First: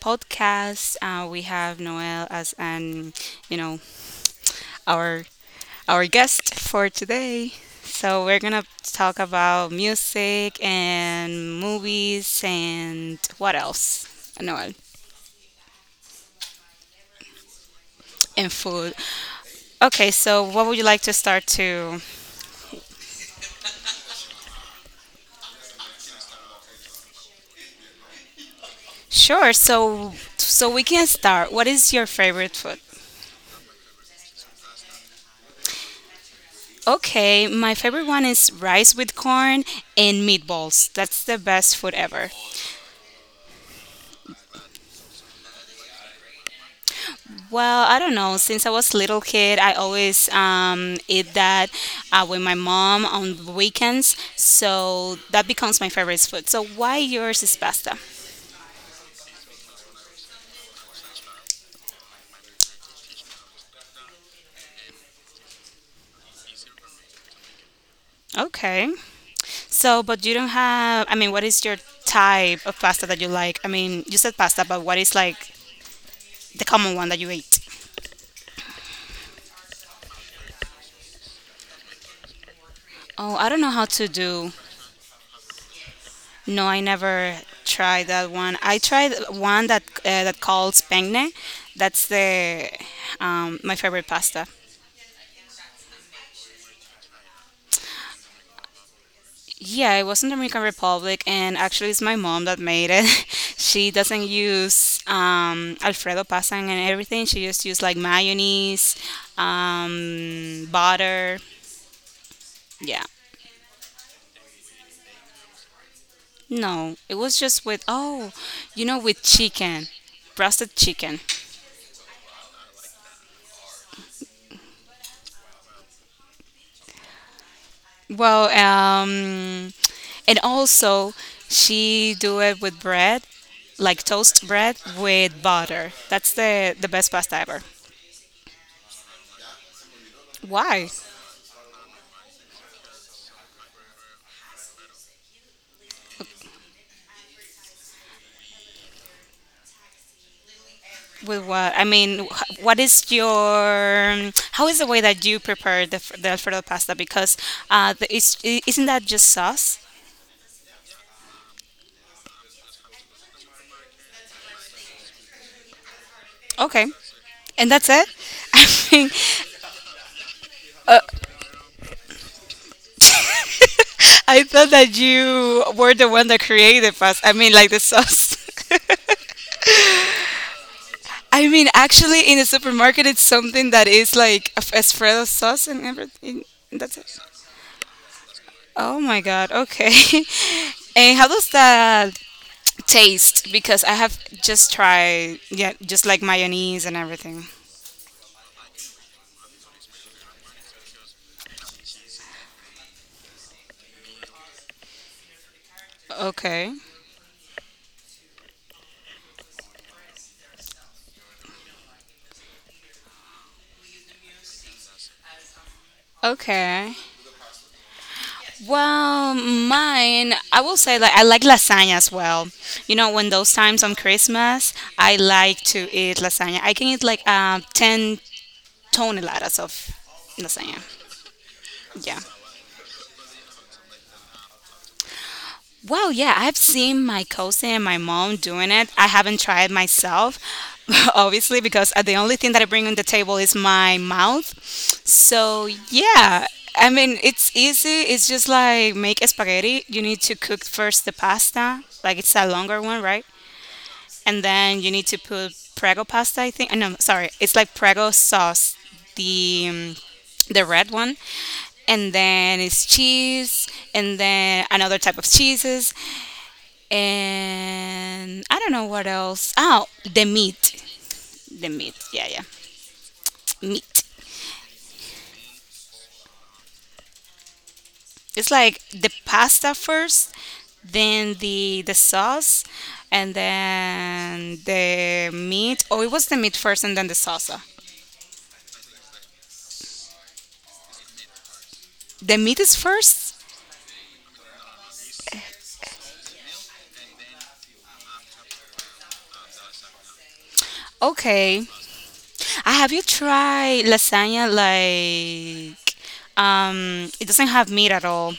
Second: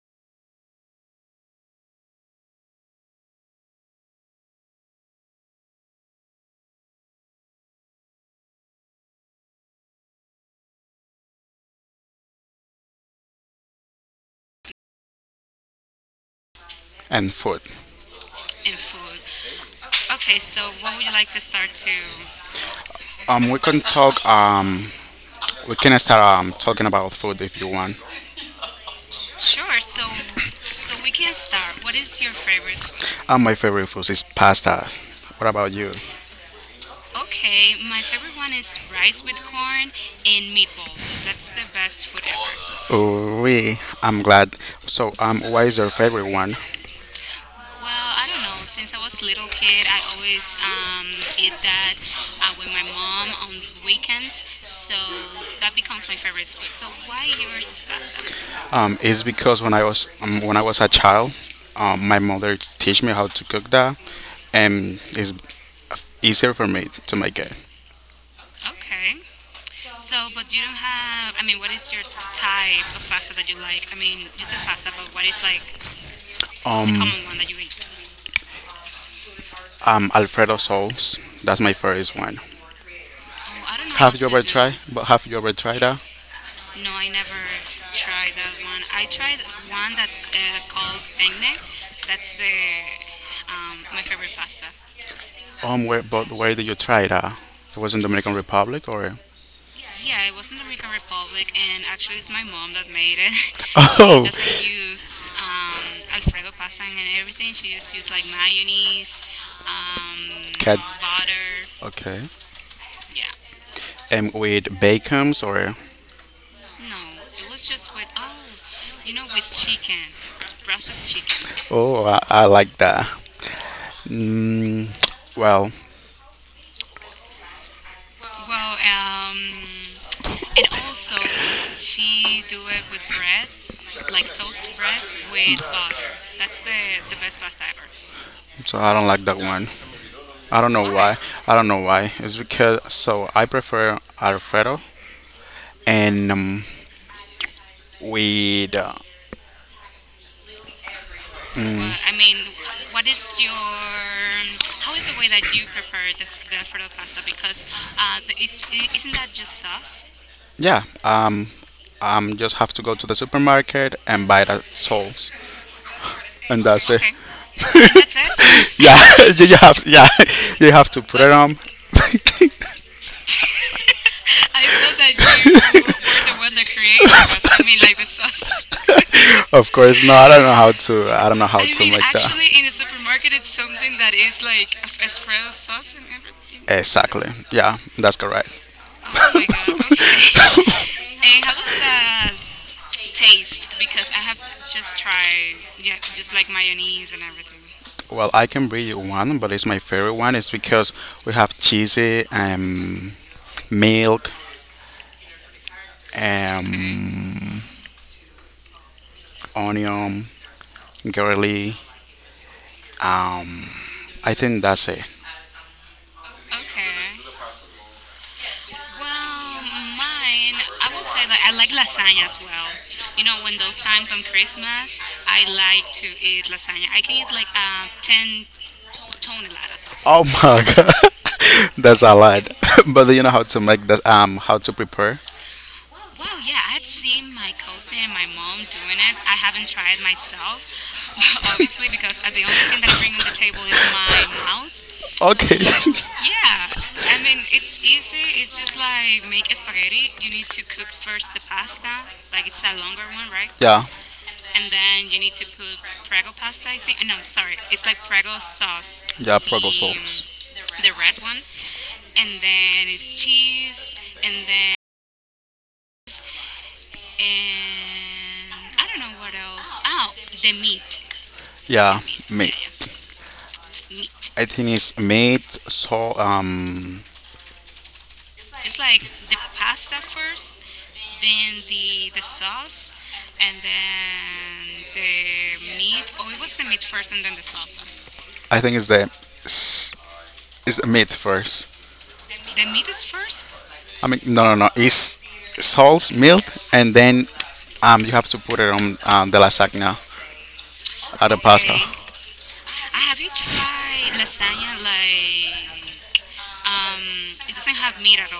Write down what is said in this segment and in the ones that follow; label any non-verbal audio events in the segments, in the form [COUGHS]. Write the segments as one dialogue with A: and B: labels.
A: podcast. We have Noel as an, you know, our our guest for today. So we're gonna talk about music and movies and what else, Noel,
B: And food.
A: and food. Okay, so what would you like to start to?
B: We can talk. We can start talking about food if you want.
A: Sure. So we can
B: [COUGHS]
A: start. What is your favorite food?
B: My favorite food is pasta. What about you?
A: Okay, my
B: Okay,
A: favorite one is rice with corn
B: mine
A: and
B: and
A: meatballs. That's the best food ever.
B: Oh, we. I'm glad. So, what is your favorite one?
A: Well,
B: When
A: I
B: I
A: don't know. Since I was little
B: was a
A: kid, I
B: kid, I
A: always
B: always
A: eat
B: eat
A: that
B: that
A: with my
B: with my
A: mom
B: mom on
A: on weekends.
B: weekends, so
A: So that
B: that
A: becomes my
B: becomes my
A: favorite
B: favorite
A: food. So
B: food. So
A: why
B: why
A: yours is pasta?
B: It's because when I was a child, my mother teach me how to cook that, and it's easier for me to make it.
A: Okay. So, but you don't have, I mean, what is your type of
B: Type
A: pasta
B: of
A: that you like? I
B: like
A: mean, you said pasta, but what is like the common one that
B: Common
A: you
B: one that you
A: eat?
B: eat. Alfredo sauce. That's my favorite one.
A: Oh, I don't know how to
B: Have you ever
A: do.
B: tried? But have you ever tried that?
A: No, I never tried that one. I tried one that
B: One that
A: that calls
B: calls
A: penne.
B: penne.
A: That's
B: That's the
A: the my
B: my
A: favorite
B: favorite
A: pasta.
B: pasta. Where did you try that? It was in Dominican Republic, or
A: Yeah, it was in Dominican Republic,
B: Public
A: and
B: and
A: actually, it's my mom that made it.
B: made
A: [LAUGHS]
B: it. [LAUGHS]
A: She
B: Oh.
A: doesn't
B: Doesn't
A: use
B: use
A: Alfredo pasta and everything. She just used like mayonnaise,
B: mayonnaise. Um, Cat-
A: butter.
B: Okay.
A: Yeah,
B: Yeah. And with bacons or
A: no, it was just with with chicken,
B: Chicken.
A: roasted
B: Roasted
A: chicken.
B: chicken. Oh, I like that. Mm, well,
A: Well,
B: Well,
A: and
B: and also
A: also she do
B: she
A: it with bread, like
B: like
A: toast
B: toast
A: bread
B: bread
A: with
B: with
A: butter. That's
B: pepper.
A: the best pasta ever.
B: So I don't like that one. I don't know
A: Why?
B: why. I don't know why. It's because so I prefer Alfredo and with
A: With
B: Well,
A: what? I
B: I
A: mean,
B: mean,
A: what is
B: ask you
A: your?
B: um,
A: How is the
B: how
A: way
B: is
A: that
B: it
A: you
B: that you
A: prepare the Alfredo pasta? Because
B: guys, um, is,
A: isn't that
B: is,
A: just sauce?
B: Yeah, just have to go to the supermarket and buy the soles, and
A: Okay,
B: that's it. Okay,
A: and that's
B: that's
A: it.
B: it? [LAUGHS]
A: [LAUGHS] I mean,
B: Yeah, [LAUGHS] you have, yeah, [LAUGHS] you have to put it on. [LAUGHS]
A: I thought that you were the
B: That
A: one that
B: you
A: created
B: created
A: pasta. I
B: was,
A: mean,
B: I
A: like
B: mean,
A: the
B: like,
A: sauce.
B: of course, no, I don't know how to. I
A: [LAUGHS]
B: don't know
A: I
B: how are
A: mean,
B: you to. Yeah,
A: actually, in the
B: actually in
A: supermarket, it's something that is like Alfredo sauce and everything.
B: it?
A: That's it.
B: Exactly. Yeah, that's correct.
A: Oh my
B: Oh my
A: God.
B: god, okay.
A: Okay. [LAUGHS] And how
B: [LAUGHS] And
A: does
B: how
A: that taste,
B: taste,
A: because I
B: because
A: have just
B: just
A: tried,
B: try,
A: yeah,
B: yeah,
A: just like mayonnaise and
B: mayonnaise?
A: everything.
B: Well, I can read you one, but it's my favorite one. It's because we have cheesy, milk,
A: Okay.
B: um, onion, garlic. Um, I think that's it.
A: Okay. Well, mine,
B: Mine,
A: I will say like I like lasagna as
B: lasagnas.
A: well. You know,
B: You
A: when
B: know
A: those
B: what?
A: times on Christmas, I
B: I
A: like to
B: can
A: eat
B: eat
A: lasagna.
B: las-
A: I can
B: I
A: eat
B: can
A: like
B: eat
A: 10 toneladas of
B: Oh my [LAUGHS]
A: lasagna.
B: god, [LAUGHS] that's a
A: Yeah.
B: lot. [LAUGHS] But do you know how to make that? How to prepare?
A: Well, yeah, I've seen my cousin and my mom doing it. I
B: Lasagna
A: haven't tried myself, [LAUGHS] obviously, because the
B: because
A: only
B: the
A: thing that
B: only
A: I
B: thing
A: bring
B: that
A: on
B: I
A: the
B: bring on the
A: table is
B: table is
A: my
B: my
A: mouth.
B: mouth. Okay.
A: So,
B: So
A: yeah, I
B: yeah,
A: mean,
B: I mean
A: it's
B: it's
A: easy. It's
B: easy.
A: just
B: It's just
A: like make
B: like making
A: spaghetti. You
B: spaghetti,
A: need to cook first the pasta, like it's a longer one, right?
B: yeah.
A: And
B: And
A: then you need
B: then
A: to
B: you need to
A: put Prego
B: put
A: pasta, I think. No, sorry, it's like Prego sauce,
B: Yeah, Prego
A: the
B: the,
A: um,
B: sauce.
A: the red one, and
B: And
A: then it's
B: then it's
A: cheese
B: cheese,
A: and
B: and
A: then
B: then
A: another type of cheeses and
B: and
A: I don't know
B: I don't
A: what
B: know what
A: else.
B: else.
A: Oh,
B: Oh,
A: the
B: the meat.
A: meat. The
B: The,
A: meat.
B: yeah,
A: Yeah,
B: meat. Yeah,
A: yeah.
B: meat, yeah.
A: Meat.
B: I think it's meat, so
A: It's like the pasta first, then
B: Then
A: the
B: the
A: sauce, and
B: and then
A: then the
B: the
A: meat. Oh, it was
B: meat.
A: the meat first and then the salsa.
B: I think it's the s- it's the meat first.
A: The meat
B: The
A: is first?
B: I mean, no, no, no. It's salt, milk, and then you have to put it on the lasagna, or the
A: Okay.
B: pasta. Okay.
A: Have
B: I
A: you
B: have you
A: tried
B: tried
A: lasagna
B: like
A: like
B: um
A: it doesn't have meat at
B: mira?
A: all.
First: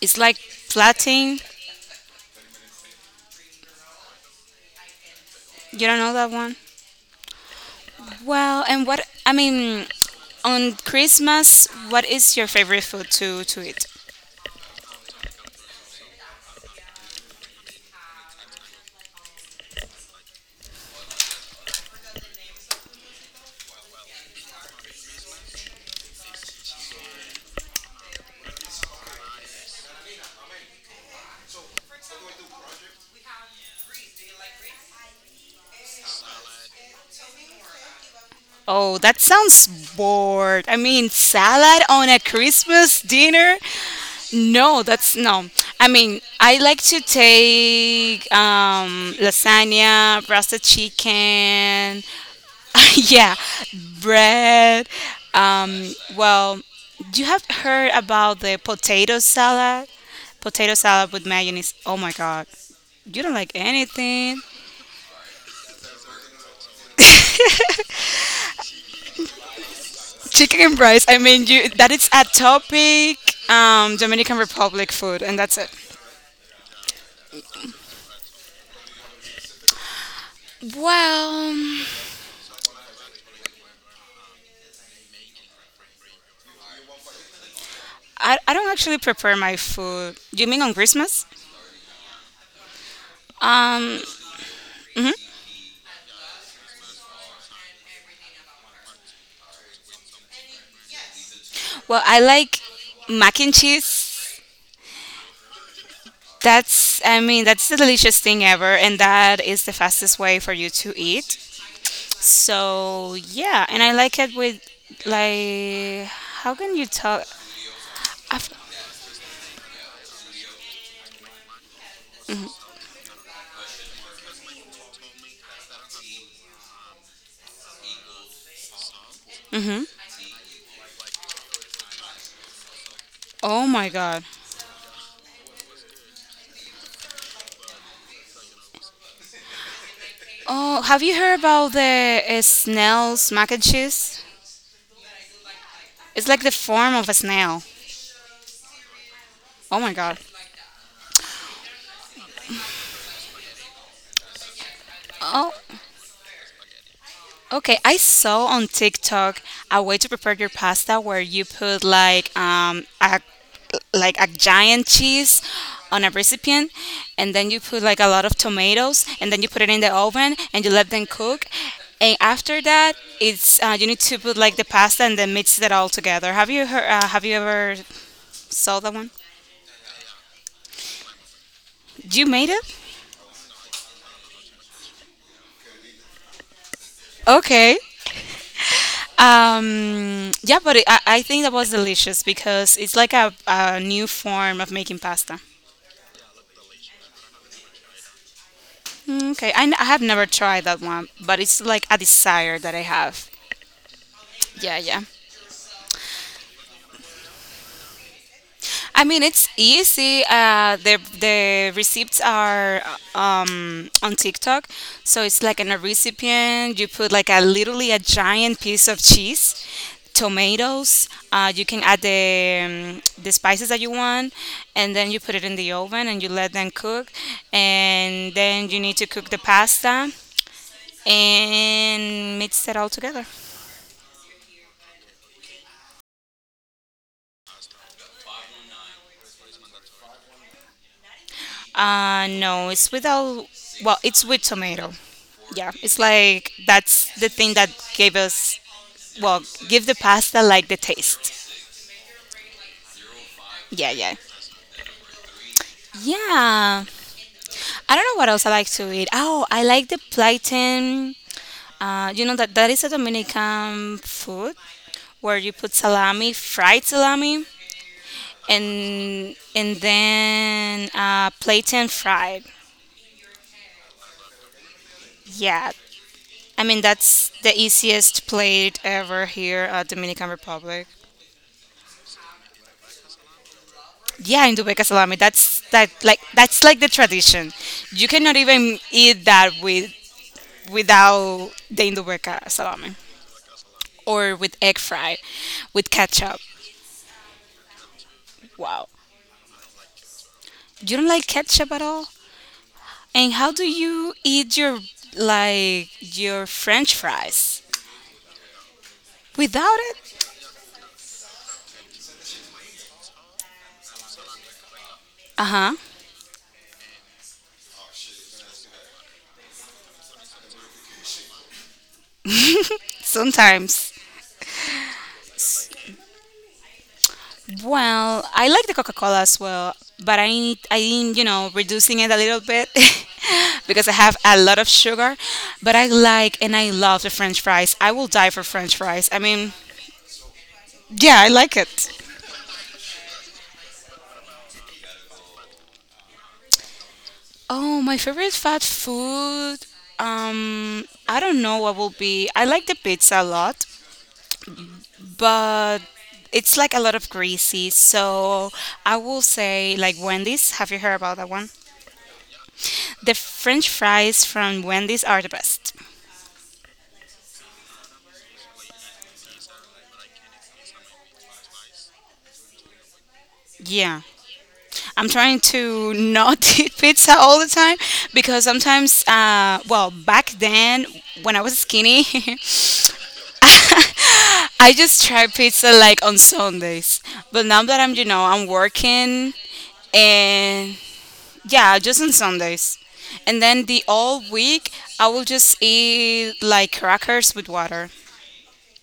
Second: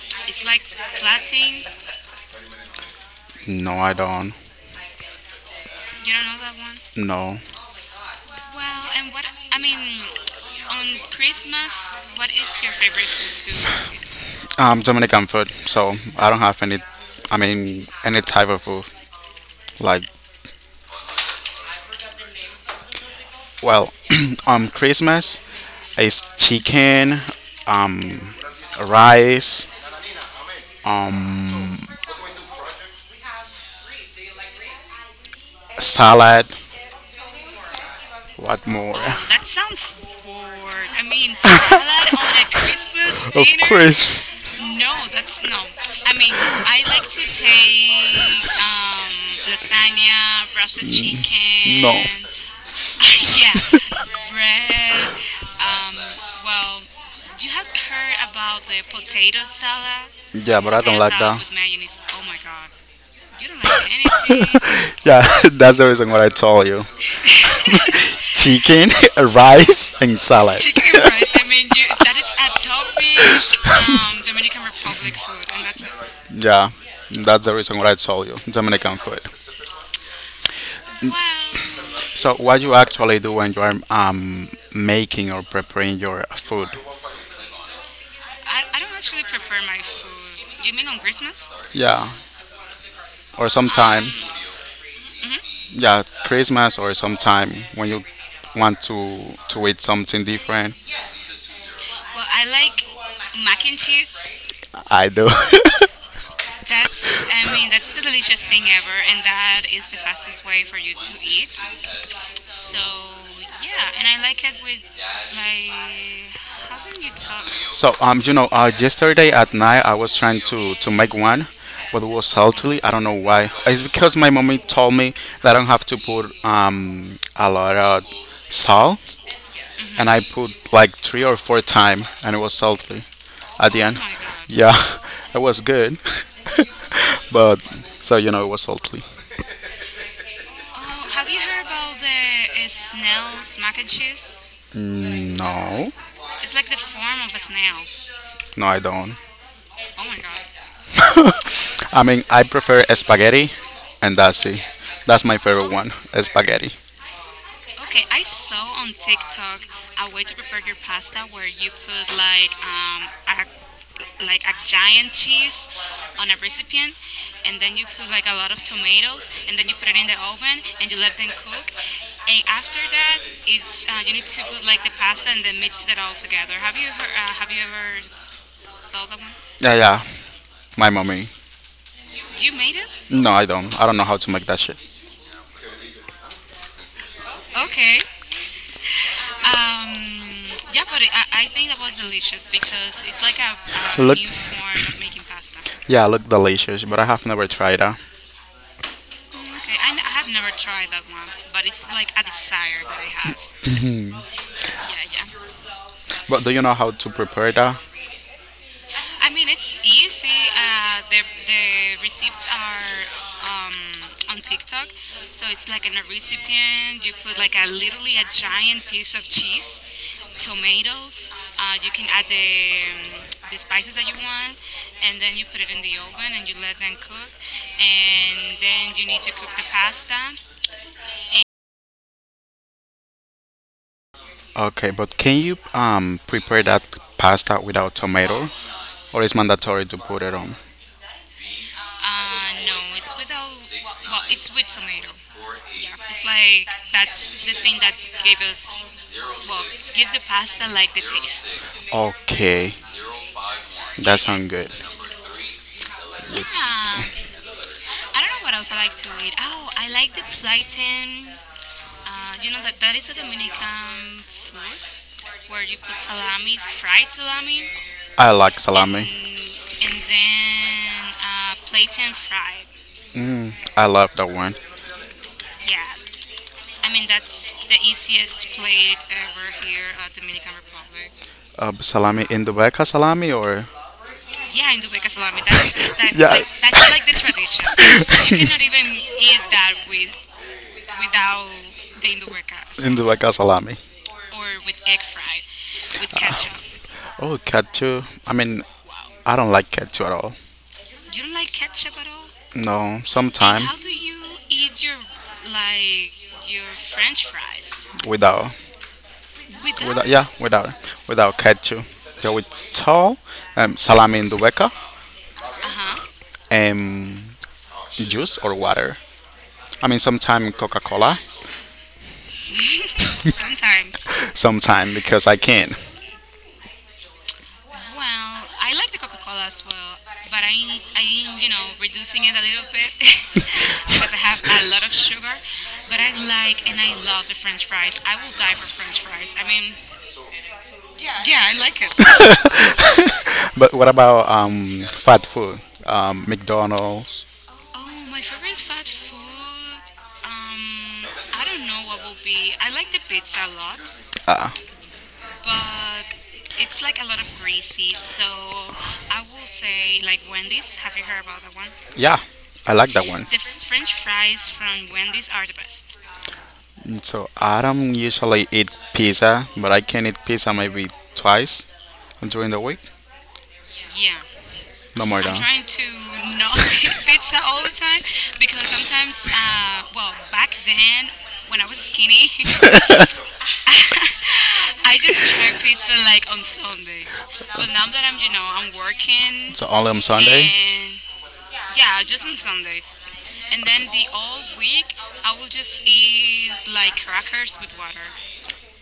A: It's like
B: It's like
A: flattening.
B: flattening. No, I don't.
A: You don't know
B: You
A: that one?
B: don't know No.
A: Well,
B: What,
A: and what I mean on Christmas,
B: unless
A: what
B: what
A: is your
B: is your
A: favorite
B: favorite
A: food
B: food
A: to
B: to
A: to eat?
B: Dominican food, so I don't have any. I mean, any type of food like Well, [CLEARS THROAT] Christmas is chicken, um, rice, um, salad. What more?
A: Oh, that sounds bored. I
B: I
A: mean,
B: mean, [LAUGHS]
A: salad on a
B: on a
A: Christmas
B: Christmas Of
A: dinner?
B: dinner, course.
A: No, that's no. I
B: I
A: mean,
B: mean,
A: I like
B: I
A: to
B: like to
A: take
B: take um,
A: lasagna,
B: lasagna,
A: roasted
B: the chicken. No. [LAUGHS]
A: chicken, [LAUGHS] yeah,
B: Yeah.
A: bread.
B: Bread.
A: Um,
B: Um,
A: well,
B: well,
A: you have
B: do you have
A: heard
B: heard
A: about the potato
B: potatoes?
A: salad?
B: Yeah,
A: Potato
B: but I don't Turns
A: salad
B: like Potatoes
A: with
B: that, with
A: mayonnaise. Oh
B: mayonnaise.
A: my
B: Oh my
A: God.
B: god.
A: You don't
B: You
A: like
B: don't like
A: anything.
B: anything. [LAUGHS] Yeah, [LAUGHS] that's the reason what I told you. Chicken, [LAUGHS] rice, and
A: Chicken
B: salad.
A: and
B: Chicken [LAUGHS]
A: rice. I
B: fried.
A: mean, you
B: You,
A: that is
B: that
A: a topic.
B: is
A: Dominican Republic food, and that's it.
B: [LAUGHS] so Yeah, that's the reason what I told you. Dominican food. What?
A: Well,
B: So, what you actually do when you are making or preparing your food?
A: I don't
B: My
A: actually prepare my food. You mean
B: food.
A: on
B: You mean
A: Christmas?
B: Yeah, or
A: Um,
B: sometime,
A: mhm.
B: yeah, Christmas or sometime when you want to eat something different.
A: Well, I
B: What?
A: like mac and
B: Mac and cheese?
A: cheese.
B: I know. [LAUGHS]
A: That's, I
B: That's
A: mean, that's the delicious thing ever, and that is the fastest way for you to
B: it.
A: eat.
B: So,
A: So yeah, and I
B: and
A: like
B: I
A: it
B: like
A: with
B: my
A: like, how can you talk?
B: so you know,
A: I've,
B: yesterday at night I was trying to make one, but it was salty. I don't know why. It's because my mommy told me that I don't have to put a lot of salt,
A: Mm-hmm.
B: and I put like three or four times, and it was salty
A: Oh
B: at the
A: my
B: end.
A: God.
B: Yeah, [LAUGHS] it was good, [LAUGHS] but so you know, it was salty.
A: Oh, have
B: uh,
A: you heard about the snail's mac and cheese?
B: it's no.
A: It's like the form of a snail.
B: Now. No, I don't.
A: Oh my God.
B: I mean, I prefer spaghetti, and that's it. That's my favorite one, spaghetti.
A: Okay, I saw on TikTok a way to prepare your pasta where you put like
B: Like
A: a like a giant
B: giant
A: cheese
B: cheese
A: on a
B: on
A: recipient and then you
B: and
A: put like a lot of tomatoes
B: tomatoes,
A: and then you
B: and
A: put it
B: then you
A: in
B: put
A: the
B: it in the
A: oven and you let them cook and
B: and
A: after that it's you
B: it's
A: need to put like the pasta and then mix it all together. Have you heard have you ever saw that
B: so
A: one
B: Yeah, yeah, my mommy.
A: you made
B: You
A: it?
B: make No, I don't. I don't know how to make that shit.
A: Okay.
B: Okay. Uh,
A: Yeah, but I think that was delicious
B: it's
A: because it's
B: because
A: like
B: it's like
A: a
B: a
A: new
B: Look, new
A: form of
B: form
A: making
B: of making
A: pasta.
B: pasta. Yeah, look delicious, but I have never tried that.
A: Mm, okay,
B: Okay,
A: I have
B: I
A: never
B: have never
A: tried
B: done,
A: that one, but it's like a desire that I have.
B: but
A: Yeah, yeah.
B: yeah, yeah. But do you know how to prepare that?
A: I mean,
B: I mean,
A: it's
B: it's
A: easy.
B: easy.
A: Uh,
B: uh,
A: the
B: The
A: the receipts are on TikTok, so it's
B: so
A: like in a recipient. You put
B: recipient
A: like a literally a
B: really add
A: giant piece of cheese, tomatoes.
B: tomatoes.
A: You can
B: You
A: add
B: can add the
A: the spices that you want, and then
B: and
A: you put it in the oven and you let them cook. And
B: and
A: then you
B: then
A: need to
B: you need
A: cook
B: to
A: the
B: cook the
A: pasta
B: pasta. And
A: and mix it all together.
B: Okay, but can you prepare that pasta without tomato, or is mandatory to put it on?
A: No, it's without. Well, it's
B: Well,
A: with tomato. Yeah,
B: yeah,
A: it's
B: it's
A: like
B: like
A: that's the
B: that's
A: thing that gave
B: the give
A: us
B: us
A: well,
B: well
A: give the
B: give the,
A: pasta like the
B: the
A: taste.
B: taste. Okay,
A: Yeah, yeah.
B: that sounds good. I
A: Yeah. I don't know what else I like to eat. Oh, I like the plantain.
B: don't
A: You know that that is a Dominican food where
B: food.
A: you
B: Were
A: put salami,
B: we
A: fried salami,
B: I like salami.
A: and and
B: Mm, and
A: then
B: then,
A: uh, plantain fried.
B: Mm, I love that one.
A: Yeah,
B: Yeah.
A: I mean,
B: I mean,
A: that's
B: that's
A: the
B: the
A: easiest
B: easiest
A: plate
B: plate
A: ever
B: over
A: here at
B: here.
A: Dominican Republic.
B: Salami in the back, salami or?
A: Yeah, in
B: Yeah,
A: Dubeca salami.
B: that's,
A: That's
B: [LAUGHS]
A: that
B: that's,
A: like
B: Yeah. Like,
A: that's like the
B: that's like
A: tradition.
B: delicious.
A: You cannot
B: You cannot [LAUGHS]
A: even
B: even
A: eat
B: eat
A: that
B: with,
A: without the
B: the
A: Indubeca
B: rice
A: salami
B: in the back, salami.
A: or
B: Or
A: with egg
B: with egg.
A: fry, with
B: With
A: ketchup.
B: Oh, cat too. I mean,
A: Wow.
B: I don't like cat too at all.
A: You don't like ketchup at all?
B: No, and
A: And how
B: sometime
A: do
B: how do
A: you
B: you
A: eat your
B: eat your
A: like your
B: like your
A: french
B: French
A: fries?
B: fries
A: Without
B: without,
A: it?
B: without? yeah, without, without ketchup. Yeah, with salt, salami in the weka,
A: Uh-huh.
B: and juice or water. I mean, sometime Coca-Cola,
A: Sometimes.
B: [LAUGHS] sometime because I can.
A: Well, I like the Coca-Cola as well, but I
B: But I
A: need I
B: need, I
A: am, you
B: need,
A: know, reducing it a
B: using it
A: little
B: a little,
A: bit [LAUGHS] because I have
B: because
A: a lot of sugar, but I
B: I, [LAUGHS]
A: like and I love the french fries. I will die for french fries. I
B: but I
A: mean,
B: mean
A: yeah, I
B: yeah,
A: like it.
B: but what about fat food? McDonald's.
A: Oh, my favorite fast
B: Fast
A: food. I don't know what will
B: food.
A: be. I
B: Be.
A: like
B: I
A: the pizza a lot,
B: Uh, but
A: but it's like a
B: it's
A: lot of greasy.
B: greasy, so
A: So I will
B: I would
A: say like
B: say like
A: Wendy's. Have you heard about that one?
B: yeah, I like that
A: The
B: one. The
A: French
B: French
A: fries
B: fries.
A: from Wendy's are the best.
B: Mm, so I don't usually eat pizza, but I can eat pizza maybe twice during the week.
A: Yeah,
B: Yeah.
A: I'm
B: No more I'm than.
A: trying
B: Trying
A: to
B: not
A: not [LAUGHS]
B: [LAUGHS] to
A: eat pizza
B: get
A: all the
B: fat all
A: time
B: the time
A: because
B: because
A: sometimes,
B: sometimes,
A: well,
B: well,
A: back
B: back
A: then
B: then
A: when I was
B: when I was
A: skinny,
B: skinny,
A: [LAUGHS]
B: [LAUGHS]
A: I
B: I
A: just
B: just
A: try pizza
B: tried.
A: like on Sundays. But now
B: But
A: that
B: not
A: you know, I'm working
B: working So only on Sunday.
A: and
B: And
A: yeah, just
B: yeah,
A: on Sundays. And then the all week,
B: week,
A: I will
B: I will
A: just
B: just
A: eat
B: eat
A: like
B: like
A: crackers with water.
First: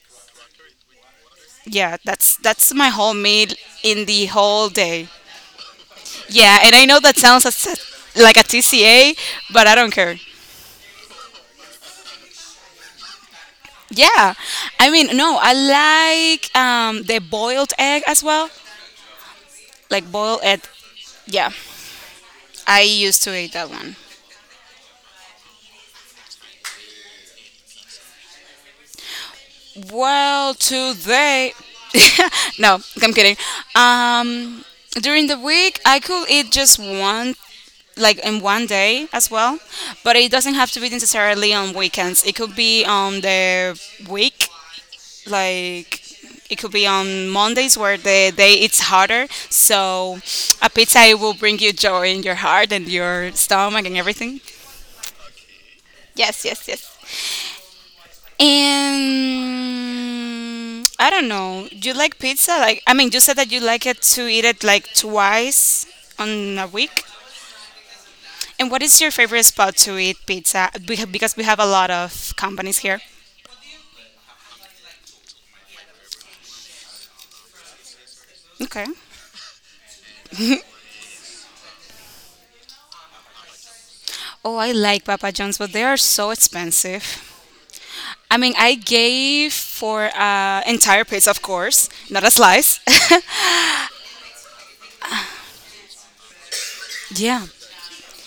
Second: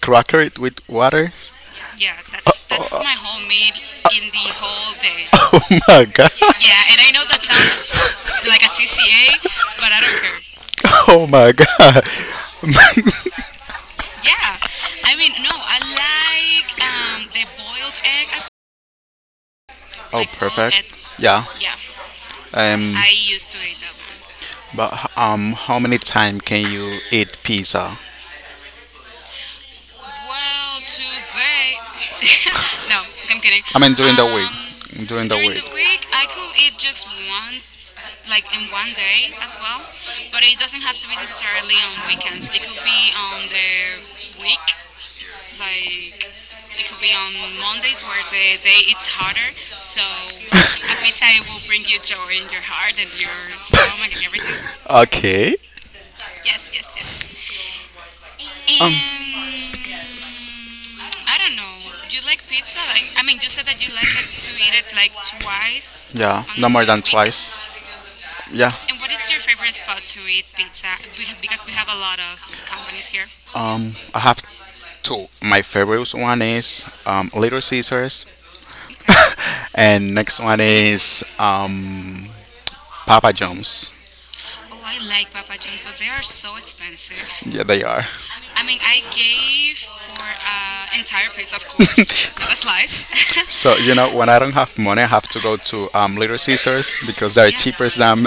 B: Cracker it with water.
A: Yeah,
B: Yeah,
A: that's
B: that's
A: that's my whole meal
B: homemade
A: in the
B: in the
A: whole day.
B: [LAUGHS] Oh my god. [LAUGHS]
A: Yeah, and
B: Yeah.
A: I know
B: And I
A: that
B: know that
A: sounds like a
B: sounds like a
A: TCA,
B: TCA,
A: but I don't
B: but I
A: care.
B: don't care. Oh my god.
A: Yeah,
B: Yeah,
A: I mean,
B: I mean
A: no,
B: no,
A: I
B: I
A: like
B: like
A: the boiled egg as
B: egg as
A: well, like
B: Oh, like,
A: boiled
B: all
A: egg.
B: perfect egg. Yeah.
A: Yeah,
B: Yeah,
A: I
B: I
A: used to
B: used
A: eat
B: to
A: that
B: eat that
A: one.
B: one. But how many times can you eat pizza? Why? [LAUGHS]
A: Well, today, [LAUGHS] no,
B: No,
A: I'm kidding.
B: I'm kidding. I mean during
A: Um,
B: the during
A: during
B: the
A: the
B: During week. The
A: week, I
B: week, week,
A: could eat
B: it
A: just one, like in
B: like
A: one day as
B: day,
A: well, but it
B: but
A: doesn't
B: it
A: have to
B: doesn't
A: be necessarily on
B: hardly on
A: weekends. It
B: weekends.
A: could
B: It could
A: be
B: be
A: on
B: on
A: the week like
B: like
A: it could
B: it
A: be
B: could be
A: on
B: on
A: Mondays where the day
B: a
A: it's
B: day. Either.
A: harder. So a
B: So, [LAUGHS]
A: pizza it will bring you joy in your heart and your
B: so
A: stomach and everything.
B: everything. Okay.
A: Yes, yes,
B: Yes,
A: yes.
B: yes. Um.
A: And I don't
B: And
A: know.
B: I
A: Do you like
B: you like
A: pizza? Like I mean, you said that you like it to
B: it
A: eat
B: to
A: it
B: eat it
A: like twice
B: twice. Yeah,
A: on
B: on
A: a
B: no more than
A: week.
B: weekend? Twice.
A: And
B: Yeah.
A: what
B: And
A: is your
B: what is your
A: favorite spot to eat
B: to eat?
A: pizza? We have- Because we have a lot of companies here.
B: I have two. My favorite one is Little Caesars,
A: Okay.
B: [LAUGHS] and next one is Papa John's.
A: Oh, I like Papa John's, but they are so expensive.
B: Yeah, they are.
A: I mean,
B: I
A: I
B: mean, I
A: gave
B: gave.
A: for entire piece, of
B: Because of
A: course,
B: course, [LAUGHS]
A: not a
B: that's
A: slice.
B: life. [LAUGHS] So you know, when I don't have money, I have to go to Little Caesars
A: [LAUGHS]
B: because
A: Yeah,
B: they're Yeah, cheaper than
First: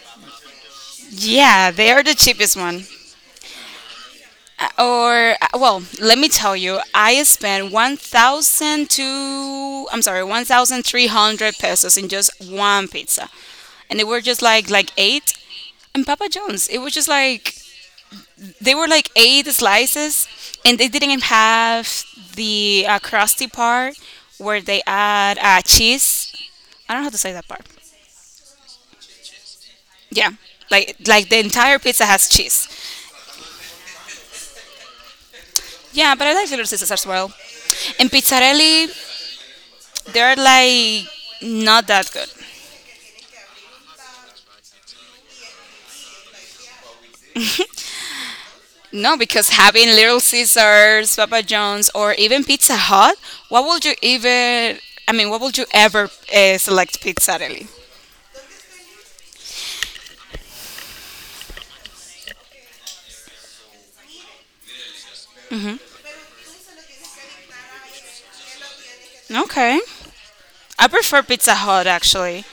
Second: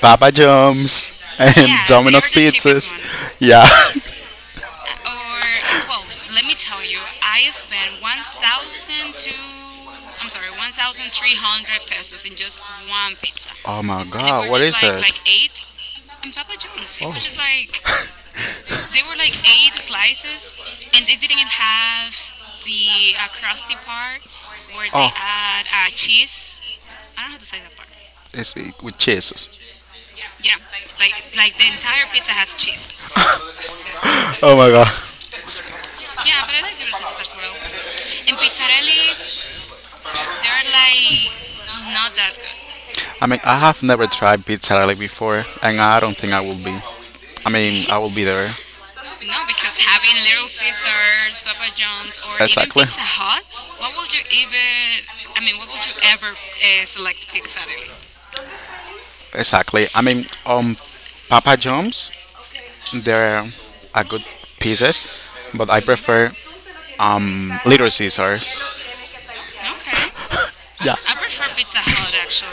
B: Papa John's and Yeah,
A: yeah,
B: they
A: they are the
B: Domino's were the
A: cheapest one.
B: cheapest pizzas. One. Yeah. [LAUGHS]
A: Or well,
B: Or
A: let me tell you, I spent one thousand two. I'm sorry, one thousand three
B: even Three
A: hundred pesos in just
B: hundreds
A: one
B: only.
A: pizza,
B: Oh
A: and
B: my
A: they
B: They
A: were just
B: God, were what is just
A: like
B: is like, it? Like
A: eight. And Papa
B: eight.
A: John's, it was just like
B: Like
A: they were
B: they
A: like
B: were like
A: eight
B: eight,
A: slices, and they
B: and
A: didn't
B: they
A: even
B: didn't even
A: have
B: have
A: the
B: the
A: crusty part where they
B: where they Oh.
A: add
B: Add like
A: cheese.
B: cheese.
A: I don't know how to say that part.
B: It's with cheese.
A: Yeah,
B: Yeah, like
A: like the entire pizza has
B: that's
A: cheese.
B: cheese. Oh my god.
A: Yeah, but I like
B: Yeah.
A: Little Caesars as well. And
B: In
A: Pizzarelli,
B: Italy,
A: they're
B: they are
A: like
B: like
A: not that good.
B: I mean, I have never tried pizza before, and I don't think I will be. I mean, I will be there.
A: No, because having
B: Having
A: Little
B: little seats
A: Caesars, Papa John's, or
B: or even
A: even Pizza
B: Exactly.
A: Hut, what would you
B: What would you
A: even?
B: even
A: I mean,
B: I
A: what would
B: mean
A: you ever select Pizzarelli?
B: exactly. Exactly. I mean, Papa John's, they're a good pieces, but I prefer Little Caesars.
A: Okay, I
B: Yeah.
A: prefer
B: Absolutely.
A: Pizza Hut actually.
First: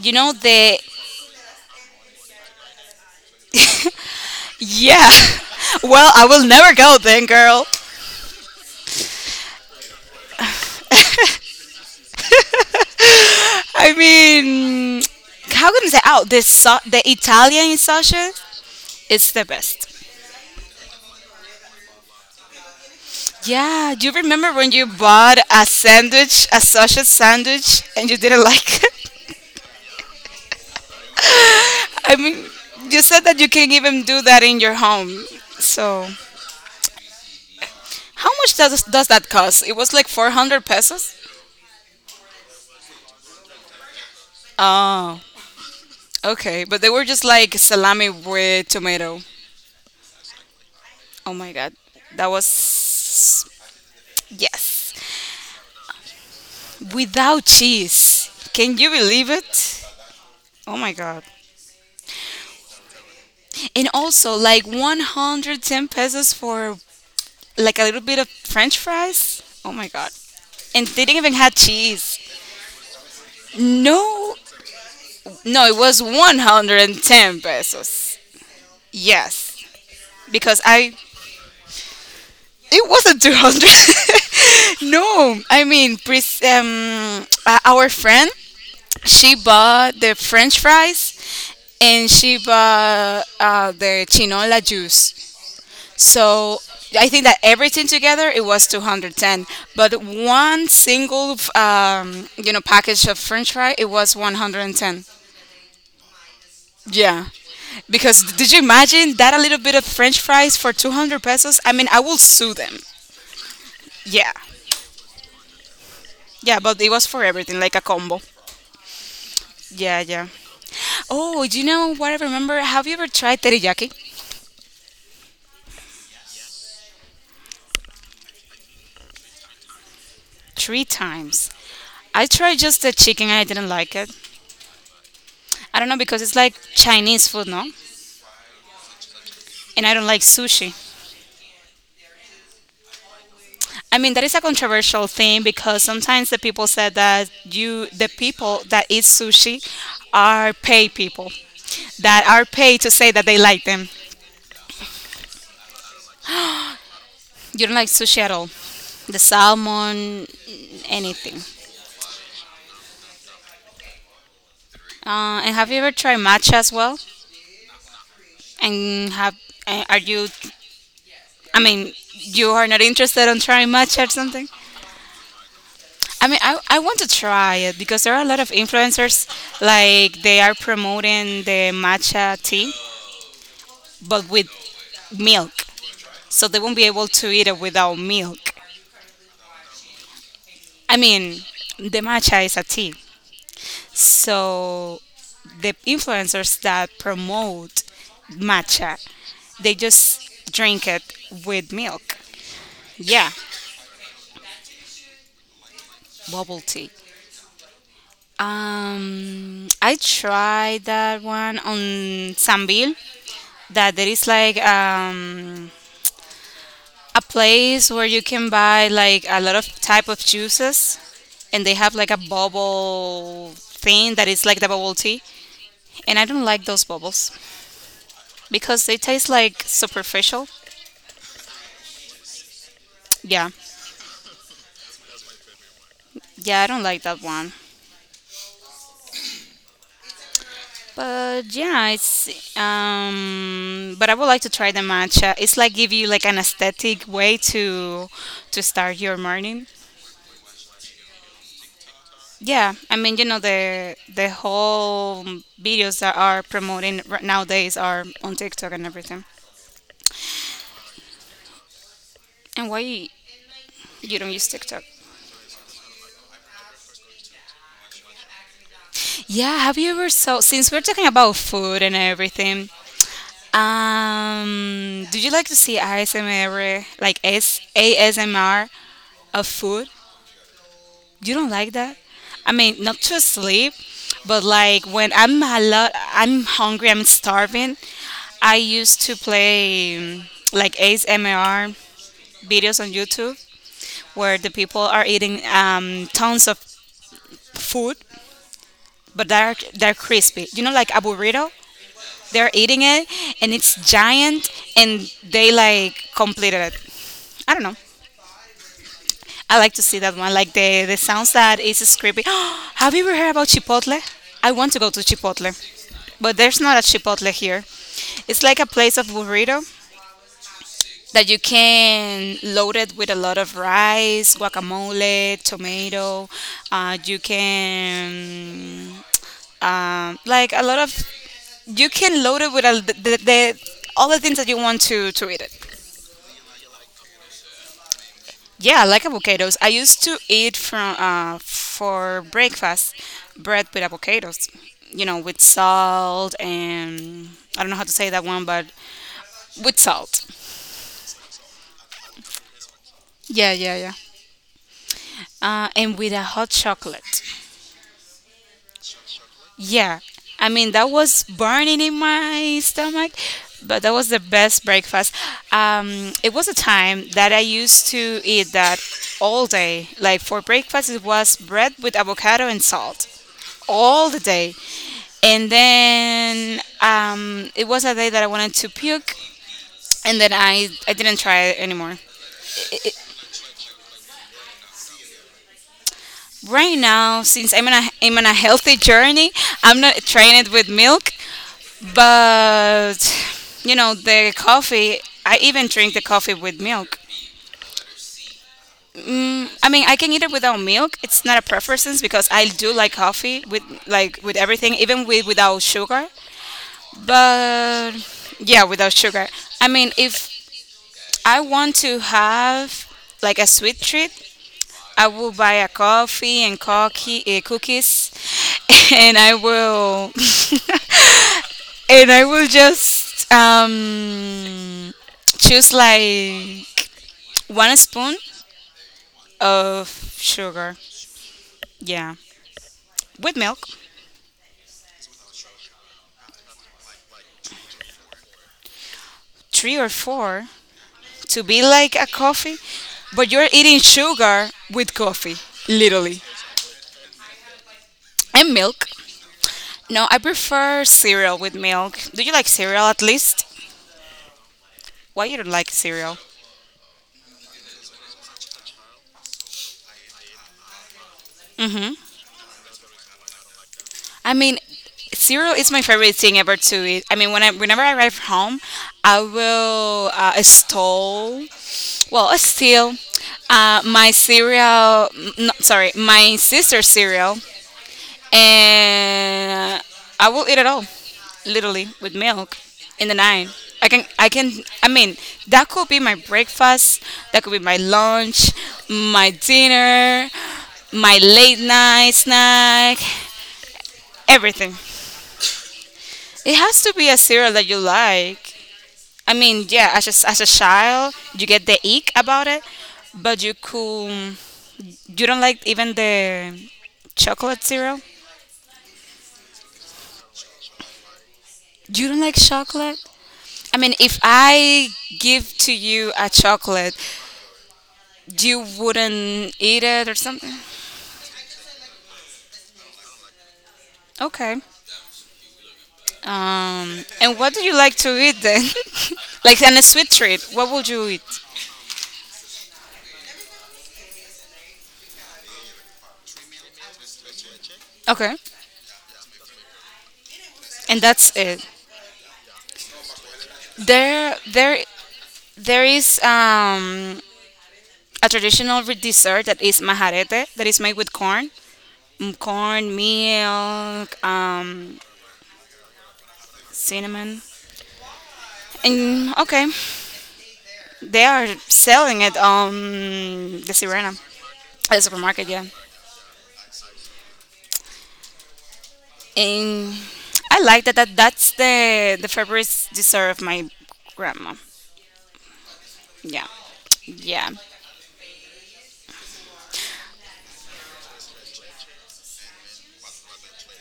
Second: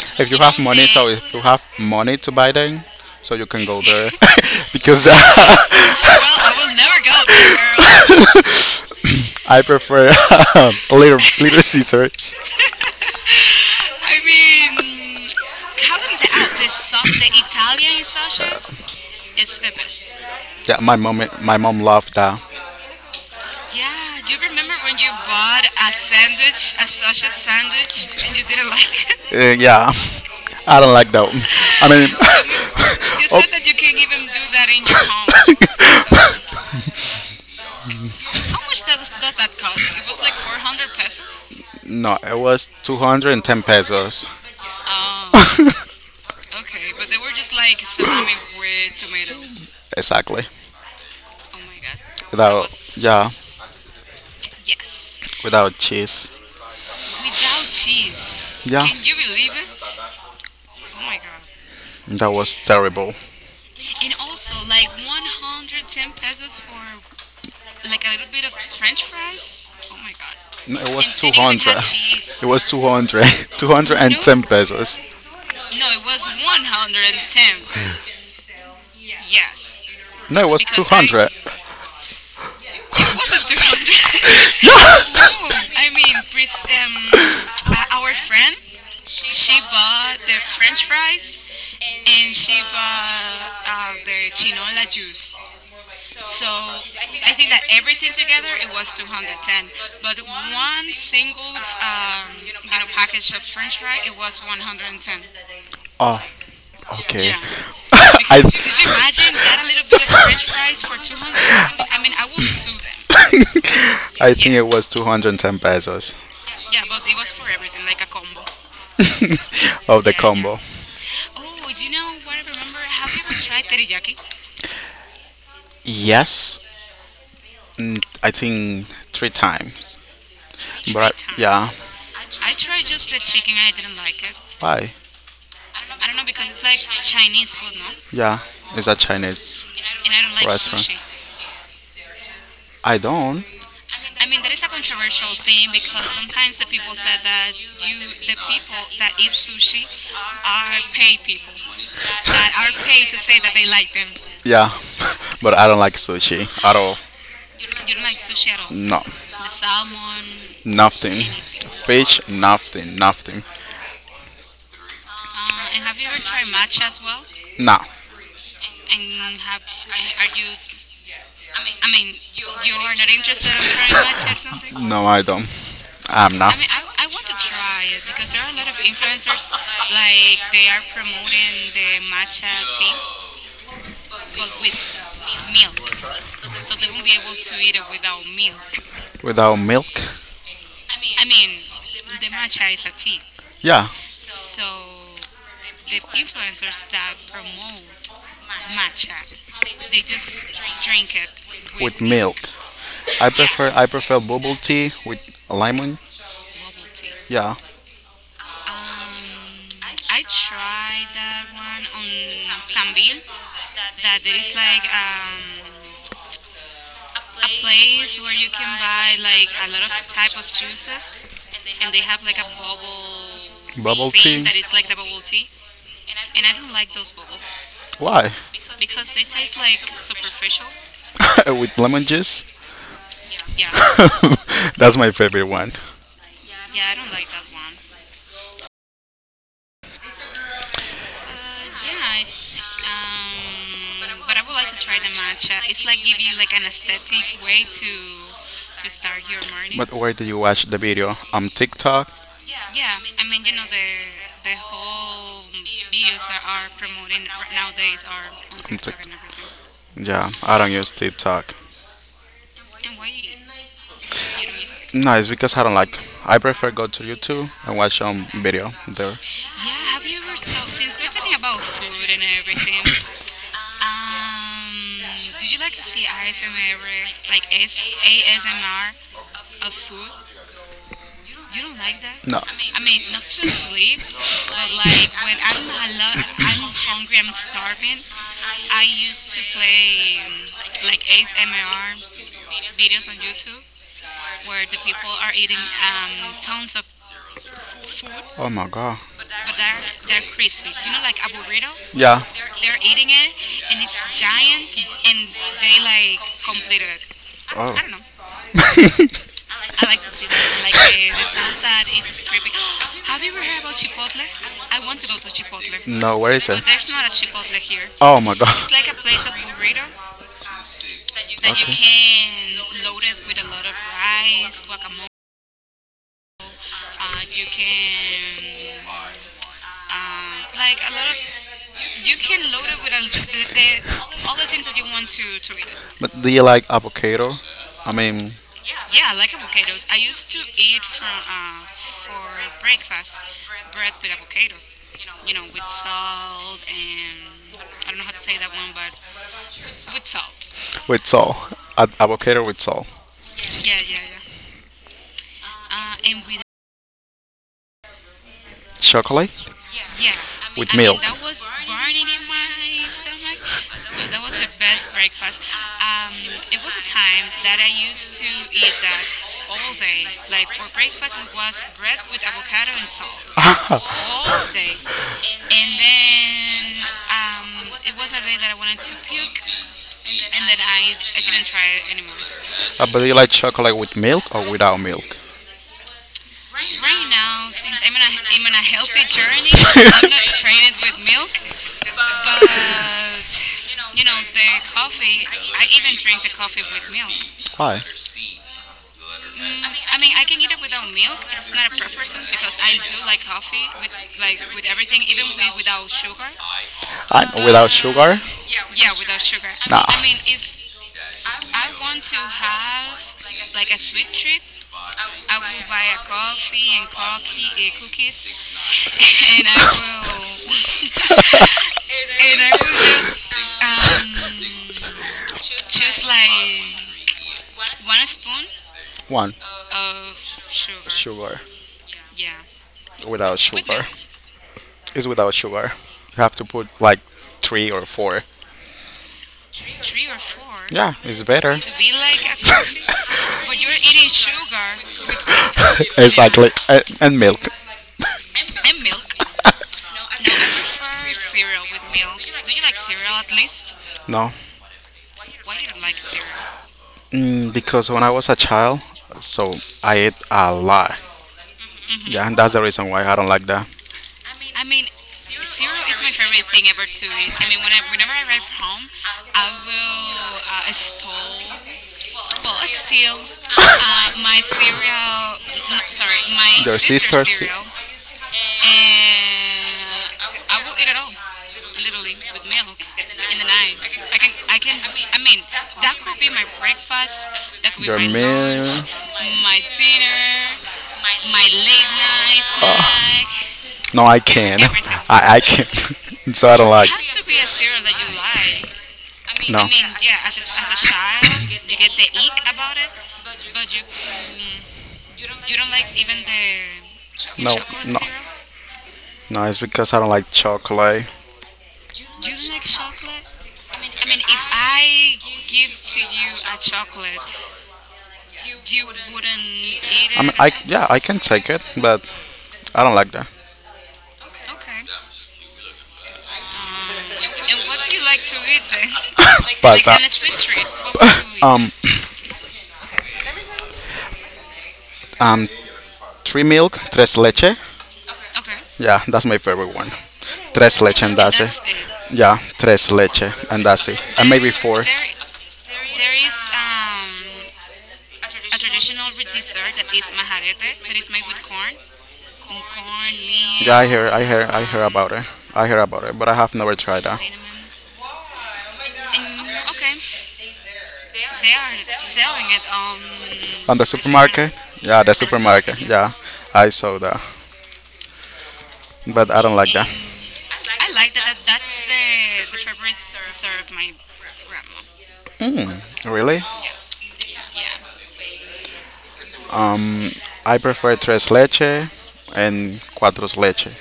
A: You
B: If
A: know
B: you have
A: the
B: money, so if you have money to buy them, so you can go there [LAUGHS] because
A: yeah. [LAUGHS]
B: [LAUGHS]
A: Well, I will never go then, girl.
B: I prefer little little scissors.
A: I
B: I mean,
A: mean, how can I
B: how
A: say? Oh, the
B: soft the
A: Italian
B: Italian
A: sausage,
B: sausage
A: it's the
B: is
A: best.
B: best. Yeah, my mom loved that.
A: Yeah, do
B: Yeah,
A: you remember when you bought a sandwich, a sausage sandwich,
B: sandwich.
A: and you didn't like it?
B: Yeah, I don't like that. I
A: [LAUGHS]
B: mean,
A: I
B: you [LAUGHS]
A: mean, you said
B: oh,
A: that you
B: said that
A: can
B: you can
A: even
B: give it
A: do that in your
B: in your
A: home.
B: home.
A: So, how much does that
B: [LAUGHS]
A: cost?
B: How
A: It was
B: much
A: like
B: was
A: 400 pesos.
B: it? No, it was 210 pesos.
A: Oh,
B: Um, [LAUGHS]
A: okay, but they
B: Okay,
A: were
B: but they
A: just
B: were just
A: like
B: like
A: salami
B: salami
A: with
B: with
A: tomato.
B: tomatoes. Exactly.
A: Oh my
B: Oh
A: god,
B: my god.
A: that
B: That
A: was
B: Without, was yeah, Yes.
A: yes,
B: Without cheese.
A: without
B: Without cheese.
A: cheese. Can
B: Yeah,
A: you
B: can you
A: believe it? Oh my god.
B: that was terrible.
A: And
B: Believe? And
A: also like 110 pesos for like a little
B: like
A: bit of french
B: French?
A: fries. Oh my god.
B: No,
A: And
B: it was and they
A: they didn't
B: didn't even
A: even have
B: 200. Have [LAUGHS]
A: cheese.
B: cheese. It was 200.
A: No.
B: 210 [LAUGHS] pesos.
A: No, it
B: No.
A: was 110 pesos. Yes.
B: Yes. No, it
A: Because
B: was Because
A: I
B: 200. [LAUGHS]
A: It wasn't 200.
B: No,
A: [LAUGHS] No. I
B: I
A: mean,
B: mean, with um,
A: our friend
B: friend, she
A: she
B: she had
A: bought the
B: a
A: french
B: French,
A: fries and
B: and
A: she bought the chinola
B: Latino
A: juice,
B: Jews. So
A: so I think
B: I
A: that
B: think,
A: everything together it was 210, but
B: but
A: one single
B: um,
A: package of french fry it was 110.
B: Oh, okay.
A: Yeah,
B: Yeah, [LAUGHS]
A: because
B: because
A: did
B: you,
A: you
B: did you say
A: imagine that a little bit of french
B: French
A: fries for 200 pesos? I mean,
B: language?
A: I
B: I mean,
A: will
B: I will
A: sue
B: sue
A: them.
B: them. [LAUGHS]
A: Yeah,
B: I think, yeah, it was 210 pesos.
A: yeah, but
B: Yeah,
A: it was for everything, like a combo.
B: [LAUGHS]
A: Yeah,
B: of the yeah, yeah.
A: yeah.
B: Combo. Have
A: Oh, do you know what I remember? Have you ever
B: you
A: tried
B: tried?
A: teriyaki?
B: Yes, I think three times.
A: Three
B: Three
A: times.
B: yeah,
A: I
B: times? I
A: tried just
B: tried
A: the
B: just the
A: chicken and I
B: chicken.
A: didn't
B: I
A: like
B: don't,
A: it.
B: why?
A: I don't know, because
B: I
A: it's like Chinese food, no?
B: yeah, it's a Chinese
A: And I don't
B: don't, and
A: like
B: I don't like
A: sushi.
B: Restaurant. Sushi. I don't.
A: I mean, that
B: I'm
A: is a controversial thing because
B: thing
A: sometimes the people said that you
B: because
A: the people that eat
B: I eat
A: sushi
B: sushi.
A: are
B: I
A: paid
B: pay
A: people
B: people.
A: that are
B: I
A: paid to
B: pay
A: say
B: to
A: that they like them.
B: send. Yeah, [LAUGHS] but I don't like sushi at all.
A: You
B: You
A: don't like
B: don't, you
A: sushi at all.
B: don't know.
A: The salmon,
B: No, nothing.
A: anything.
B: Fish, nothing, nothing.
A: And have you ever tried
B: And
A: matcha as
B: matcha
A: well?
B: as well. No,
A: And have
B: and have
A: and are you?
B: are you?
A: I
B: I
A: mean,
B: mean,
A: you are
B: you
A: not
B: are not
A: interested on
B: interested in
A: trying matcha or something?
B: trying matcha. No, I don't.
A: I
B: I'm
A: mean,
B: not. I mean,
A: I want to try it because there are a lot of influencers like
B: like
A: they are
B: they are
A: promoting the
B: promoting the
A: matcha
B: matcha
A: tea,
B: tea,
A: but with
B: but with
A: milk.
B: milk.
A: So they won't
B: So
A: be able to eat
B: to
A: it
B: eat
A: without milk.
B: it. Without milk,
A: I
B: I
A: mean,
B: mean,
A: the matcha is a tea.
B: tea. Yeah. So
A: So the influencers
B: there's
A: that
B: that.
A: promote matcha, they
B: They
A: just
B: just
A: drink it
B: drink
A: with
B: With
A: milk.
B: milk. Milk. I yeah,
A: Yeah,
B: prefer I prefer bubble tea with lemon.
A: bubble
B: Bubble
A: tea.
B: tea. Yeah. Um,
A: I
B: I tried
A: tried that one on Sambil.
B: Sambil.
A: That there
B: That
A: is
B: there is
A: like
B: like
A: a
B: a
A: place where
B: place
A: you
B: where
A: can
B: you can
A: buy like a
B: like
A: lot of type of juices, and they have like a
B: and
A: bubble
B: they bubble
A: thing
B: things
A: that
B: tea.
A: is
B: That
A: like the
B: is like
A: bubble tea, and I
B: and
A: don't
B: I
A: like
B: don't
A: those bubbles
B: why? [LAUGHS] Because
A: because
B: it's
A: they taste like superficial.
B: official. [LAUGHS] With lemon juice. [LAUGHS]
A: Yeah,
B: Yeah. That's my favorite one.
A: yeah, I don't
B: Yeah.
A: like that one. But yeah, it's but I would like to try the matcha. It's like give you
B: Give
A: like
B: you
A: an
B: like a tip
A: aesthetic way
B: where
A: to
B: to
A: start
B: start
A: your morning.
B: it. But where do you watch the video? On TikTok?
A: Yeah, I
B: Yeah,
A: mean, the whole videos that
B: videos.
A: are promoting right nowadays are on TikTok and everything.
B: Yeah, I don't use TikTok.
A: And why
B: You don't
A: you don't use
B: use
A: TikTok?
B: TikTok. No, it's because I don't like. I prefer go to YouTube and watch some video there.
A: Yeah, have
B: Yeah,
A: you ever saw, since we're talking about food
B: and
A: and everything?
B: everything. Um,
A: Do you like
B: do
A: to
B: you like
A: see
B: to see
A: ASMR,
B: ASMR,
A: like
B: like
A: S A S M R
B: ASMR
A: of
B: of
A: food?
B: food?
A: You
B: You
A: don't like
B: don't
A: that?
B: like that? No,
A: I mean,
B: I
A: not
B: mean,
A: to
B: not to
A: sleep,
B: sleep,
A: but
B: but
A: like when
B: like
A: I'm hungry, I'm starving. I
B: I
A: used to
B: used to
A: play
B: play
A: like
B: like
A: ASMR
B: ASMR
A: videos on
B: videos on
A: YouTube
B: YouTube
A: where the
B: where the
A: people are
B: people are
A: eating
B: eating
A: tons of
B: tongue,
A: food,
B: Oh my god. But
A: but they're crispy. You know, like a burrito.
B: yeah.
A: They're
B: They're
A: eating
B: eating
A: it,
B: it
A: and it's
B: and it's
A: giant,
B: giant
A: and
B: and
A: they
B: they
A: like
B: like,
A: completed
B: com-
A: it. I don't
B: Oh.
A: know.
B: I don't know. I
A: I
B: don't
A: like to see that
B: see
A: one.
B: them.
A: Like
B: Like
A: the sounds
B: the
A: that
B: sound
A: is
B: is
A: creepy. [GASPS]
B: creepy. [GASPS]
A: Have you
B: How
A: ever heard about Chipotle? I want
B: I
A: to go
B: wonder.
A: to Chipotle,
B: No, where
A: but
B: is it?
A: there's not a Chipotle here.
B: Oh my
A: It's
B: god.
A: like a
B: It's [LAUGHS] like a
A: place of
B: plate of
A: burrito
B: burrito that
A: that
B: you
A: you
B: okay.
A: can load
B: Can
A: it
B: load
A: with a
B: it with
A: lot
B: a
A: of
B: lot of
A: rice,
B: rice, guacamole.
A: guacamole, tomato. You
B: You can
A: can
B: Um,
A: like a lot
B: like a
A: of
B: lot of,
A: you
B: you
A: can
B: can
A: load it
B: load
A: with
B: it
A: a,
B: with
A: the- all the
B: all
A: things that
B: the
A: you
B: things that
A: want
B: you want
A: to eat
B: to
A: it.
B: eat. But do you like avocado? I mean,
A: Yeah, I like
B: yes,
A: avocados. I
B: I
A: used to
B: used to
A: eat
B: eat
A: from
B: from
A: for
B: for
A: breakfast bread with
B: bread,
A: avocados. You know,
B: you know,
A: with
B: with salt.
A: salt and I don't know how to say
B: I
A: that one, but with salt.
B: don't- with salt. Avocado with salt.
A: Yeah,
B: Yeah,
A: yeah, yeah.
B: yeah, yeah. Um,
A: And with a hot chocolate.
B: Chocolate.
A: Yeah,
B: Yeah.
A: I
B: With
A: mean,
B: I mean,
A: that
B: milk. That
A: was
B: was
A: burning in
B: barney,
A: my stomach, but that was the
B: because,
A: best breakfast.
B: um,
A: It was a
B: it was
A: time
B: time
A: that I
B: that I
A: used
B: used
A: to
B: to
A: eat
B: eat
A: that
B: that
A: all
B: all
A: day.
B: day,
A: Like for breakfast, it was bread with avocado and salt
B: like
A: all the
B: all
A: day.
B: day.
A: And
B: And
A: then
B: then I,
A: it was a day that I wanted to puke, and then
B: and then
A: I didn't
B: I didn't
A: try it anymore.
B: try more. But do you like chocolate with milk or without milk? Right,
A: Right now, since
B: since
A: I'm on a
B: I'm not
A: healthy
B: health
A: journey,
B: training,
A: I'm not
B: I'm not [LAUGHS]
A: trained with
B: trained.
A: milk, but
B: But
A: you know
B: you know
A: the
B: the
A: coffee.
B: coffee,
A: I
B: I
A: even drink
B: even
A: the
B: drink
A: coffee with milk.
B: milk. Why?
A: I mean, I
B: I
A: can
B: mean
A: eat
B: I
A: it
B: can eat
A: without milk. It's not a
B: it's
A: preference because I do like coffee with
B: coffee with
A: like with
B: like
A: everything, even with without sugar.
B: without
A: But
B: sugar?
A: yeah,
B: Yeah
A: without
B: without
A: sugar.
B: sugar.
A: I
B: Nah.
A: mean,
B: I mean
A: if
B: if
A: I
B: I
A: want to
B: want to
A: have
B: have
A: like a
B: like a
A: sweet
B: sweet
A: treat,
B: treat,
A: I will
B: I
A: buy a
B: will buy a
A: coffee and
B: coffee and
A: cookie,
B: coffee,
A: cookies,
B: cookies,
A: [LAUGHS] and I
B: [LAUGHS] and I will
A: will [LAUGHS] and I will just
B: [LAUGHS] um,
A: choose
B: choose
A: like
B: like
A: one spoon
B: One
A: of
B: of
A: sugar.
B: sugar. Sugar
A: Yeah,
B: yeah.
A: with
B: Without
A: milk,
B: sugar. It's without sugar. You have to put like three or four.
A: three or four
B: Yeah, it's
A: to
B: better.
A: be
B: To be
A: like a
B: like a
A: coffee,
B: coffee,
A: but
B: [LAUGHS]
A: you're
B: but you're
A: eating
B: eating
A: sugar with
B: sugar
A: coffee, literally,
B: exactly, and milk.
A: and
B: And
A: milk.
B: milk. No,
A: No,
B: I
A: I prefer
B: prefer
A: cereal with
B: cereal.
A: milk. Do you like cereal at least?
B: No,
A: Why you don't like
B: like
A: cereal?
B: cereal? Because when I was a child, so I ate a lot. Yeah, and that's the reason why I don't like that.
A: I mean, cereal is my favorite thing ever
B: Thing
A: to
B: ever to
A: eat. I
B: eat.
A: mean,
B: I mean, when
A: whenever I arrive home, I
B: I
A: will
B: stole
A: stole, well, steal
B: steal, um,
A: my cereal. No, sorry,
B: sorry,
A: my
B: my their
A: sister's
B: sister's sisters.
A: cereal,
B: Cereal, and
A: and I will eat
B: I
A: it
B: would
A: all, literally with milk in the
B: in the
A: night.
B: night.
A: I can.
B: I, can,
A: I
B: I
A: mean,
B: mean,
A: that could be
B: that's
A: my breakfast. That could be
B: that
A: my
B: could be your my
A: lunch,
B: lunch, meal.
A: my
B: My
A: dinner,
B: dinner,
A: my
B: my
A: late
B: late
A: night
B: night Oh,
A: snack,
B: snack. No, I can't.
A: everything.
B: [LAUGHS] I can't. [LAUGHS] So
A: It
B: I don't
A: has
B: like.
A: to be a cereal that you like.
B: I,
A: I
B: mean, no. I
A: mean,
B: mean,
A: yeah, as
B: yeah,
A: as a
B: as a
A: child,
B: child,
A: you get
B: you
A: the
B: get
A: ick
B: ick,
A: about it,
B: but
A: but
B: you,
A: you
B: but
A: could. You don't
B: you
A: like
B: don't,
A: even the chocolate
B: chocolate. No, no,
A: cereal?
B: no. It's because I don't like chocolate. I
A: You don't like chocolate? I
B: mean,
A: mean, if
B: if
A: I
B: I
A: give
B: give
A: to
B: to
A: you
B: you,
A: a chocolate, you
B: do you
A: wouldn't eat it
B: eat
A: or
B: it? I mean, I
A: something?
B: yeah, I can take it, but I don't like that.
A: Okay.
B: Okay. And
A: And what do you
B: what do
A: like
B: you
A: to
B: like?
A: eat then?
B: [LAUGHS]
A: [LAUGHS]
B: Like,
A: Like,
B: but,
A: and a
B: like on a
A: sweet
B: sweet
A: treat,
B: treat.
A: what would you
B: What [LAUGHS]
A: eat?
B: would you eat? Um, Three milk, tres leche.
A: Okay.
B: Okay. Yeah, that's my favorite one. Tres
A: And
B: leche and
A: that's
B: that's it.
A: it.
B: Yeah, tres leche and that's it. And
A: There,
B: maybe
A: there
B: four.
A: There is a traditional dessert that is majarete, that is made with corn, corn,
B: Yeah, I hear,
A: milk,
B: I hear, I hear about it. I hear about it, but I have never tried that. They
A: cinnamon. And okay, they are selling it on the
B: on the
A: Sirena,
B: supermarket?
A: at the
B: Yeah, the
A: supermarket, yeah.
B: supermarket. Yeah, I saw that, but I don't like that.
A: And I like that, that's the favorite dessert of my grandma.
B: Really?
A: Yeah. Yeah.
B: Yeah. Um, I prefer tres leche and cuatro leche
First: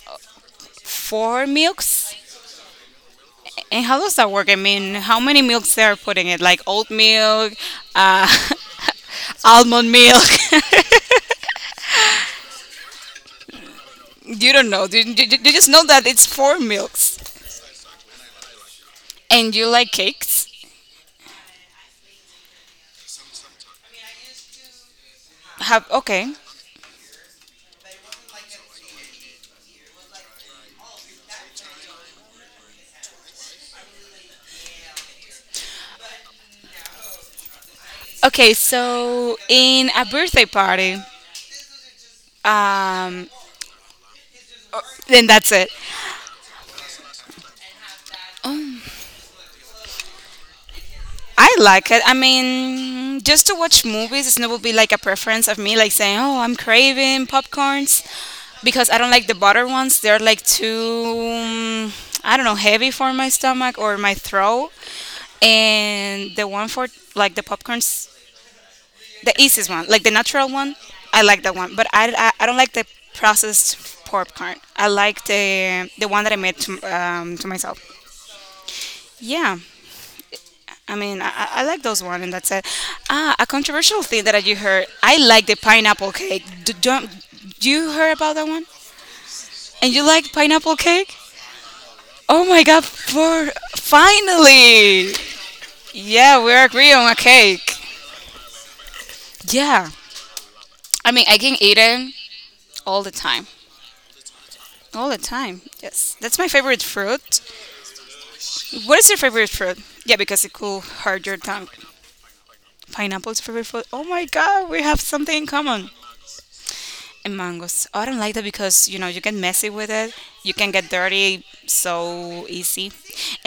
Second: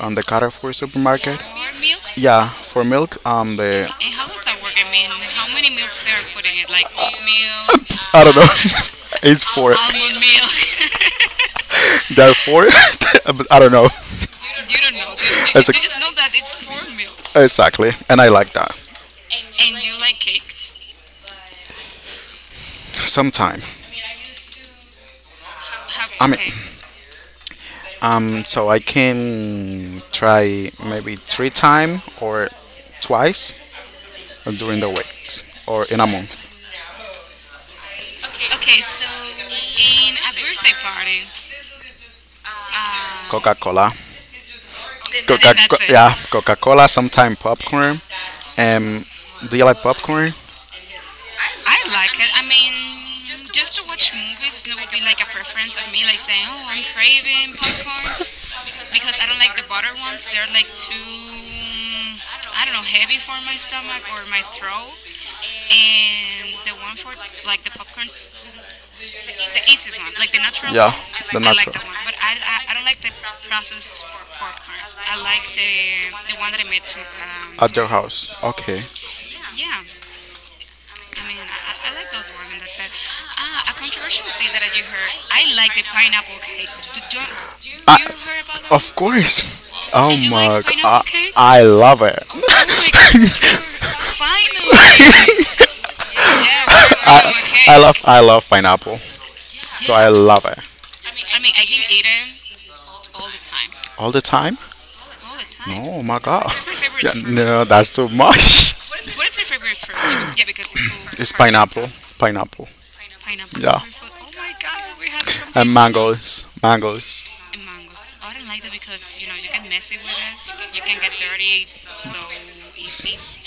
B: on the Carrefour supermarket.
A: Four milks.
B: Yeah, for milk,
A: And
B: the [LAUGHS]
A: how does that work? I mean, how many
B: I mean,
A: milks they're putting it?
B: put
A: Like
B: in like
A: oat milk,
B: oatmeal. I
A: uh,
B: don't know. [LAUGHS] It's
A: [LAUGHS]
B: four.
A: almond milk.
B: There are four. [LAUGHS] But I don't know
A: [LAUGHS] You don't know. You
B: it's
A: just
B: a,
A: know that it's four milks.
B: exactly, and I like that
A: And you
B: and
A: like
B: you like
A: cakes?
B: cakes? Sometime.
A: Have
B: Have I
A: okay.
B: mean, cake. So I can try maybe three time or twice during the week or in a month.
A: Okay,
B: Okay.
A: so in a birthday party, um,
B: Coca Cola.
A: then that's
B: Coca
A: it.
B: that's yeah, Coca Cola, sometimes popcorn. Um do you like popcorn?
A: I like
B: I,
A: it. I
B: I mean,
A: mean, just to watch movies, it's not will be like a preference of me, like saying, "Oh, I'm craving
B: craving
A: popcorns," because I don't
B: because, I
A: like the butter ones. They're like too, I don't know, heavy for my stomach or my throat. And the
B: and
A: one
B: the
A: for
B: word
A: like the
B: like
A: popcorns, the easiest
B: the
A: one, like the natural one,
B: yeah.
A: I
B: The
A: like that
B: nut
A: one. But I don't like the
B: processed
A: processed popcorn.
B: popcorn.
A: I
B: I
A: like
B: like
A: the one that I
B: the
A: made to
B: at
A: myself.
B: your house. Okay.
A: Yeah.
B: Yeah.
A: I mean,
B: I mean,
A: I like those one, and that's it. Ah, a
B: I,
A: controversial thing that you heard. I like the pineapple cake.
B: do,
A: Don't
B: do, do you,
A: you heard about that one?
B: Of course.
A: And you
B: Oh you
A: like
B: my like god.
A: pineapple
B: Pineapple I,
A: cake?
B: cake? I love it. [LAUGHS]
A: Oh my
B: Oh
A: God!
B: my god,
A: For
B: you're [LAUGHS]
A: finally,
B: Yeah,
A: yeah, we agree on a
B: pineapple cake.
A: cake.
B: Love I love pineapple.
A: Yeah,
B: So I yeah. Love it.
A: I
B: I
A: mean,
B: mean,
A: I
B: I
A: can
B: can
A: eat
B: eat
A: it
B: it.
A: all the time,
B: All the time?
A: all the
B: All the
A: time.
B: time. No,
A: Yes,
B: my
A: that's my
B: god. It's my
A: favorite
B: favorite. Yeah, fruit.
A: fruit.
B: No, that's too much. [LAUGHS]
A: What is your
B: What is
A: favorite
B: it?
A: fruit?
B: For?
A: Yeah,
B: Like, yeah,
A: because it
B: because it's,
A: could
B: cool.
A: hurt
B: It's of
A: your
B: carbs.
A: tongue.
B: Pineapple. Pineapple.
A: Pineapple's
B: Pineapple.
A: favorite
B: Yeah.
A: fruit. Oh my God, we have something in
B: And
A: common.
B: mangoes. Mangoes.
A: And
B: And
A: mangoes. I
B: mangoes.
A: don't like that
B: Oh,
A: because you know you get messy with it. You can get
B: I
A: dirty
B: already ate
A: so easy,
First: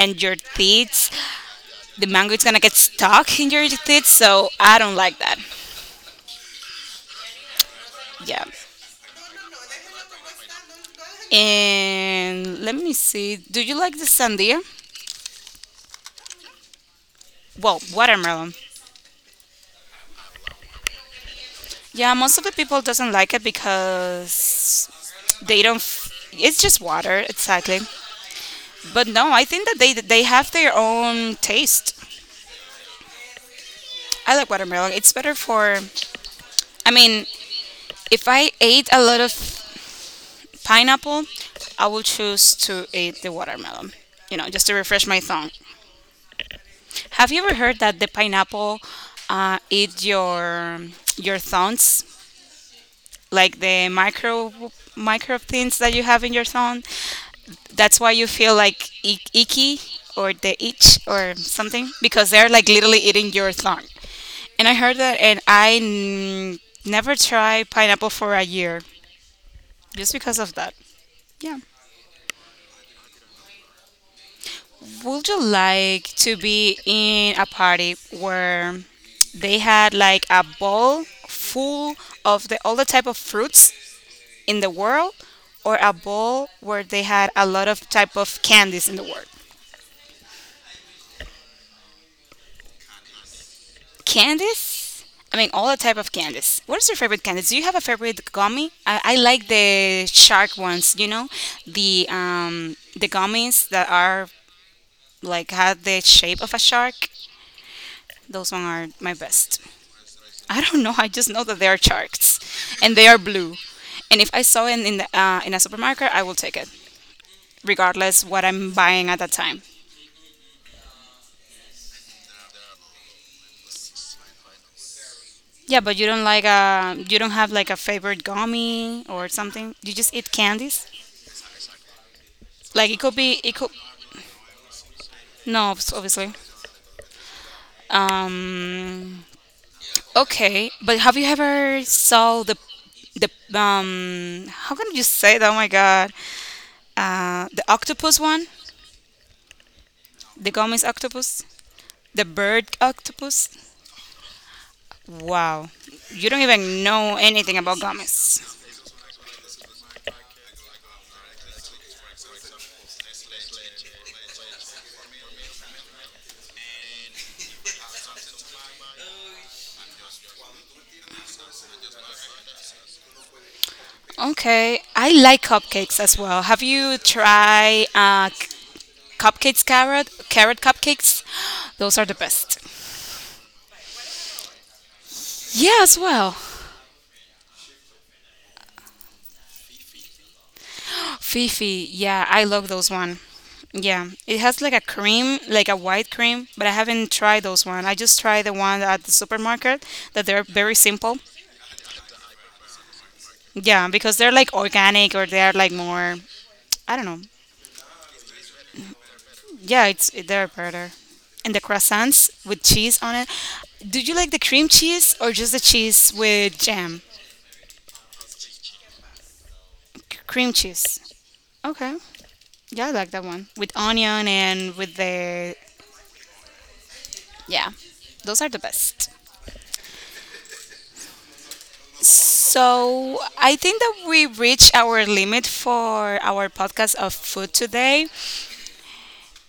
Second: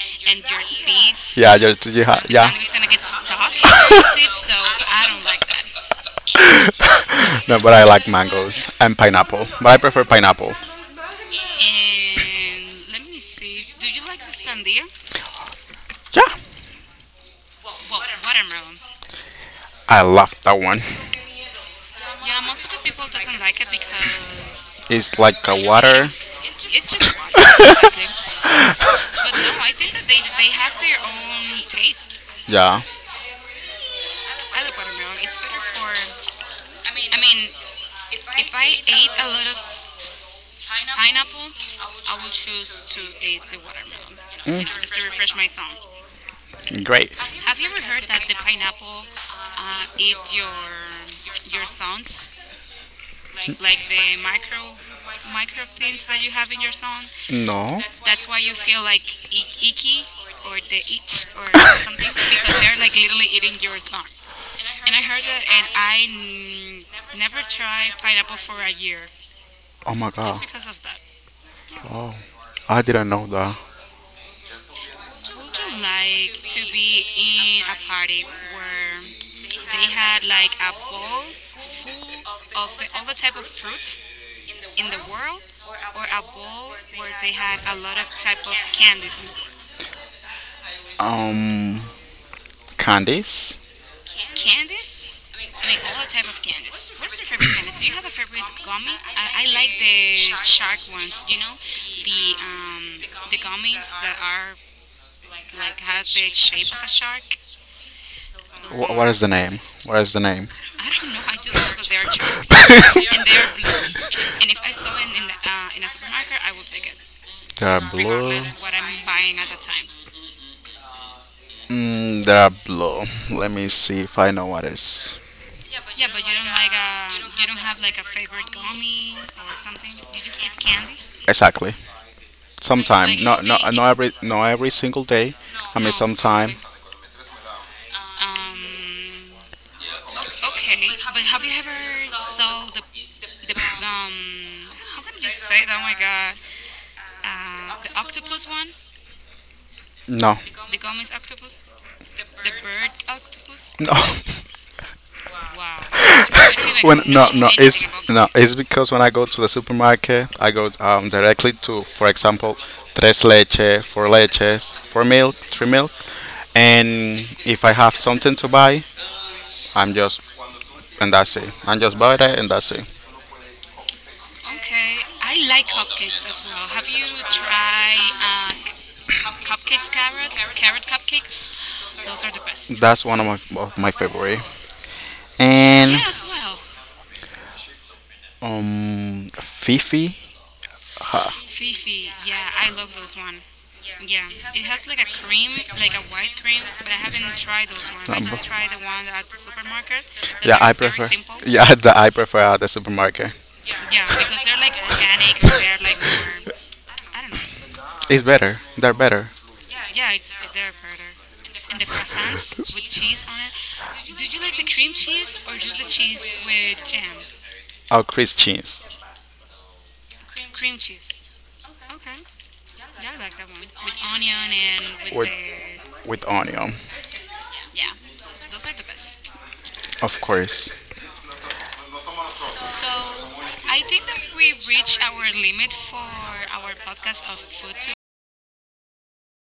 A: and your
B: and your
A: teeth.
B: deeds yeah, your
A: The
B: yeah,
A: mango is
B: yeah.
A: gonna
B: And it's
A: get
B: gonna get stuck
A: stuck
B: in
A: in your teeth,
B: the seeds,
A: so
B: so
A: I don't
B: I
A: like
B: don't
A: that.
B: like that. [LAUGHS] No, but I like
A: Yeah.
B: mangoes and pineapple. But I prefer pineapple.
A: And
B: And
A: let me
B: let me
A: see. Do
B: see,
A: you
B: do
A: like
B: you
A: the
B: like the
A: sandia?
B: sandia? Yeah.
A: Well,
B: Well,
A: watermelon.
B: I love that one.
A: Yeah, most of
B: Yeah,
A: the people doesn't like it because
B: it's like
A: they
B: a
A: don't.
B: water.
A: It's
B: It's
A: just
B: just,
A: water,
B: water, [LAUGHS]
A: exactly.
B: basically.
A: But no, I think that
B: But
A: they
B: they
A: have
B: have
A: their own taste.
B: taste. Yeah.
A: I like
B: I,
A: watermelon. It's better for. I mean,
B: mean,
A: if I
B: if I
A: ate a
B: ate
A: lot of
B: a
A: pineapple,
B: pineapple,
A: I will
B: I
A: choose to eat the watermelon. You know,
B: would
A: just to
B: eat,
A: refresh my
B: refresh my
A: tongue.
B: tongue. Great.
A: Have you ever
B: Have you
A: heard
B: ever
A: that
B: heard
A: the
B: that the
A: pineapple
B: pineapple
A: eat
B: eats
A: your
B: your
A: thorns,
B: thongs
A: like
B: like
A: the
B: the
A: micro
B: micro
A: micro things that you have in your thumb?
B: No.
A: That's why
B: That
A: you feel like icky
B: icky
A: or the
B: or, or
A: itch or something
B: something?
A: because they're like
B: [LAUGHS]
A: literally eating your thumb. And I heard that, and I
B: Because
A: never
B: and
A: tried pineapple for a year
B: I Oh my
A: just because
B: god.
A: of that. Yeah.
B: Oh, I didn't know that.
A: Would you like to
B: Like to
A: be
B: be
A: in a
B: in a
A: party
B: party
A: where
B: where
A: they
B: they
A: had
B: had
A: like a
B: like a
A: bowl
B: bowl of
A: full of the all the
B: all
A: type
B: the
A: of
B: type of
A: fruits
B: fruits
A: in the
B: in the
A: world,
B: world, or
A: or a
B: a
A: bowl
B: bowl
A: where they
B: where they
A: had a
B: had
A: lot
B: a
A: of
B: lot of
A: type
B: type
A: of
B: of
A: candies in the
B: candies.
A: world?
B: Um, Candice. I
A: Candies? I
B: mean,
A: mean all
B: I
A: the type of candies. What is
B: Candace.
A: your
B: What is
A: favorite
B: your
A: candies?
B: favorite
A: Do you have
B: Candace?
A: a
B: Do you have
A: favorite gummy? I like
B: like
A: the
B: the
A: shark
B: sharks?
A: ones, you know?
B: You know,
A: The
B: the
A: um the
B: the
A: gummies
B: things
A: that
B: that
A: are like
B: like
A: had the
B: has the
A: shape of a
B: shape of a
A: shark.
B: shark.
A: Those ones
B: Those ones? What
A: are
B: ones.
A: my
B: Is the name?
A: best.
B: What is the name?
A: I don't
B: I
A: know.
B: don't
A: I
B: know.
A: just
B: I
A: know
B: just
A: that
B: know
A: they are
B: that they are
A: sharks,
B: sharks [LAUGHS]
A: and they are
B: and they are
A: blue.
B: blue.
A: And if I
B: And if I
A: saw it
B: saw
A: in
B: it
A: the,
B: in the
A: in a
B: in a
A: supermarket, I will
B: supermarket, I
A: take
B: will
A: it,
B: take it. They are because
A: regardless
B: blue.
A: what
B: That's what
A: I'm
B: I'm
A: buying at that
B: buying at the
A: time.
B: time. They are blue. Let me see if I know what is.
A: Yeah, but
B: Yeah,
A: you
B: but
A: don't
B: you
A: like
B: don't like
A: a you don't have like a
B: have like a
A: favorite
B: favorite
A: gummy
B: gummy or
A: or something.
B: something.
A: You
B: You just
A: just eat
B: eat
A: candies.
B: candy. Exactly.
A: Like it could
B: Sometime.
A: be it could
B: Not every single day.
A: no
B: I mean no, so
A: obviously.
B: sometime.
A: Um, okay,
B: Okay.
A: but have you
B: So
A: ever saw the the
B: the problem
A: um how can you say that? Oh
B: is
A: my god,
B: uh,
A: the octopus one,
B: No,
A: the gummies octopus, the bird octopus.
B: no. [LAUGHS]
A: Wow,
B: Wow.
A: you don't
B: I don't
A: even
B: even [LAUGHS] when
A: know
B: no know no
A: anything about
B: it's anything about no
A: gummies.
B: this. It's because when I go to the supermarket, I go directly to, for example, tres leche, four leches, four milk, three milk, and if I have something to buy, I'm just and that's it. I'm just buy that and that's it.
A: Okay,
B: Okay,
A: I
B: I
A: like
B: like
A: cupcakes as
B: cupcakes
A: well.
B: as
A: Have
B: well. Have
A: you
B: you
A: tried
B: tried
A: cupcakes,
B: cupcakes,
A: carrot
B: carrot,
A: carrot
B: carrot
A: cupcakes?
B: cupcakes?
A: Those are the
B: Those are the
A: best.
B: best. That's one of my favorite.
A: Yeah,
B: And
A: as
B: yeah,
A: well.
B: Fifi. Huh.
A: Fifi, yeah, I
B: Yeah,
A: love those one. Yeah, it has like a cream,
B: cream,
A: like a white cream, but I
B: but
A: haven't
B: I
A: tried those one. I
B: want
A: just
B: to number.
A: tried the
B: Try
A: one at the supermarket
B: that
A: that they're
B: yeah, they're
A: very
B: I very prefer.
A: simple.
B: Simple. Yeah, [LAUGHS] the, I prefer at the supermarket.
A: Yeah,
B: Yeah,
A: because they're
B: because
A: like
B: they're
A: organic or
B: organic
A: they're
B: and
A: like
B: they're like
A: more,
B: more,
A: I don't know.
B: I don't know. It's better. They're better.
A: Yeah, it's
B: Yeah,
A: they're better. And the
B: and
A: croissants
B: the
A: with cheese
B: with.
A: on it.
B: Do
A: Do you like the
B: you like the
A: cream
B: cream
A: cheese or
B: cheese
A: just
B: or
A: the
B: just the
A: cheese
B: cheese
A: with jam?
B: our Christians
A: Cream
B: yeah,
A: cheese. Okay. Yeah, I like
B: I
A: that
B: like
A: one.
B: that one.
A: With
B: With
A: onion
B: onion
A: and with
B: and
A: the
B: with the. With onion,
A: yeah.
B: yeah,
A: Those are the
B: those are the
A: best.
B: best. Of course. So
A: So, I think
B: I
A: that
B: think that
A: we
B: we
A: reached
B: reached
A: our
B: our
A: limit
B: limit for
A: for our
B: our
A: podcast of
B: podcast of
A: food
B: food today.
A: today.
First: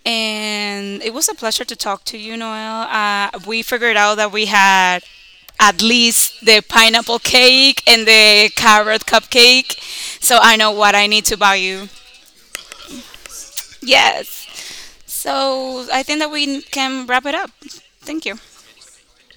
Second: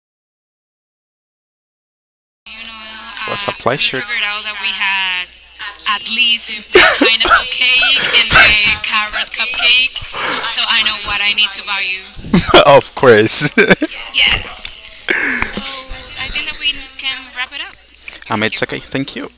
A: And it was a pleasure to talk to you,
B: You
A: Noel.
B: know, it was a
A: We
B: we
A: figured
B: pleasure.
A: out
B: Figured
A: that
B: out
A: we
B: that we
A: had
B: had
A: at
B: at
A: least the
B: least the
A: pineapple
B: pineapple
A: cake
B: cake
A: and
B: and the
A: the carrot cupcake.
B: cupcake.
A: So I know what I need to buy you.
B: So [LAUGHS] of course. [LAUGHS] Yeah,
A: Yes.
B: so
A: So I think that we
B: I
A: can wrap
B: can
A: it up. Thank you.
B: It's okay. Thank you.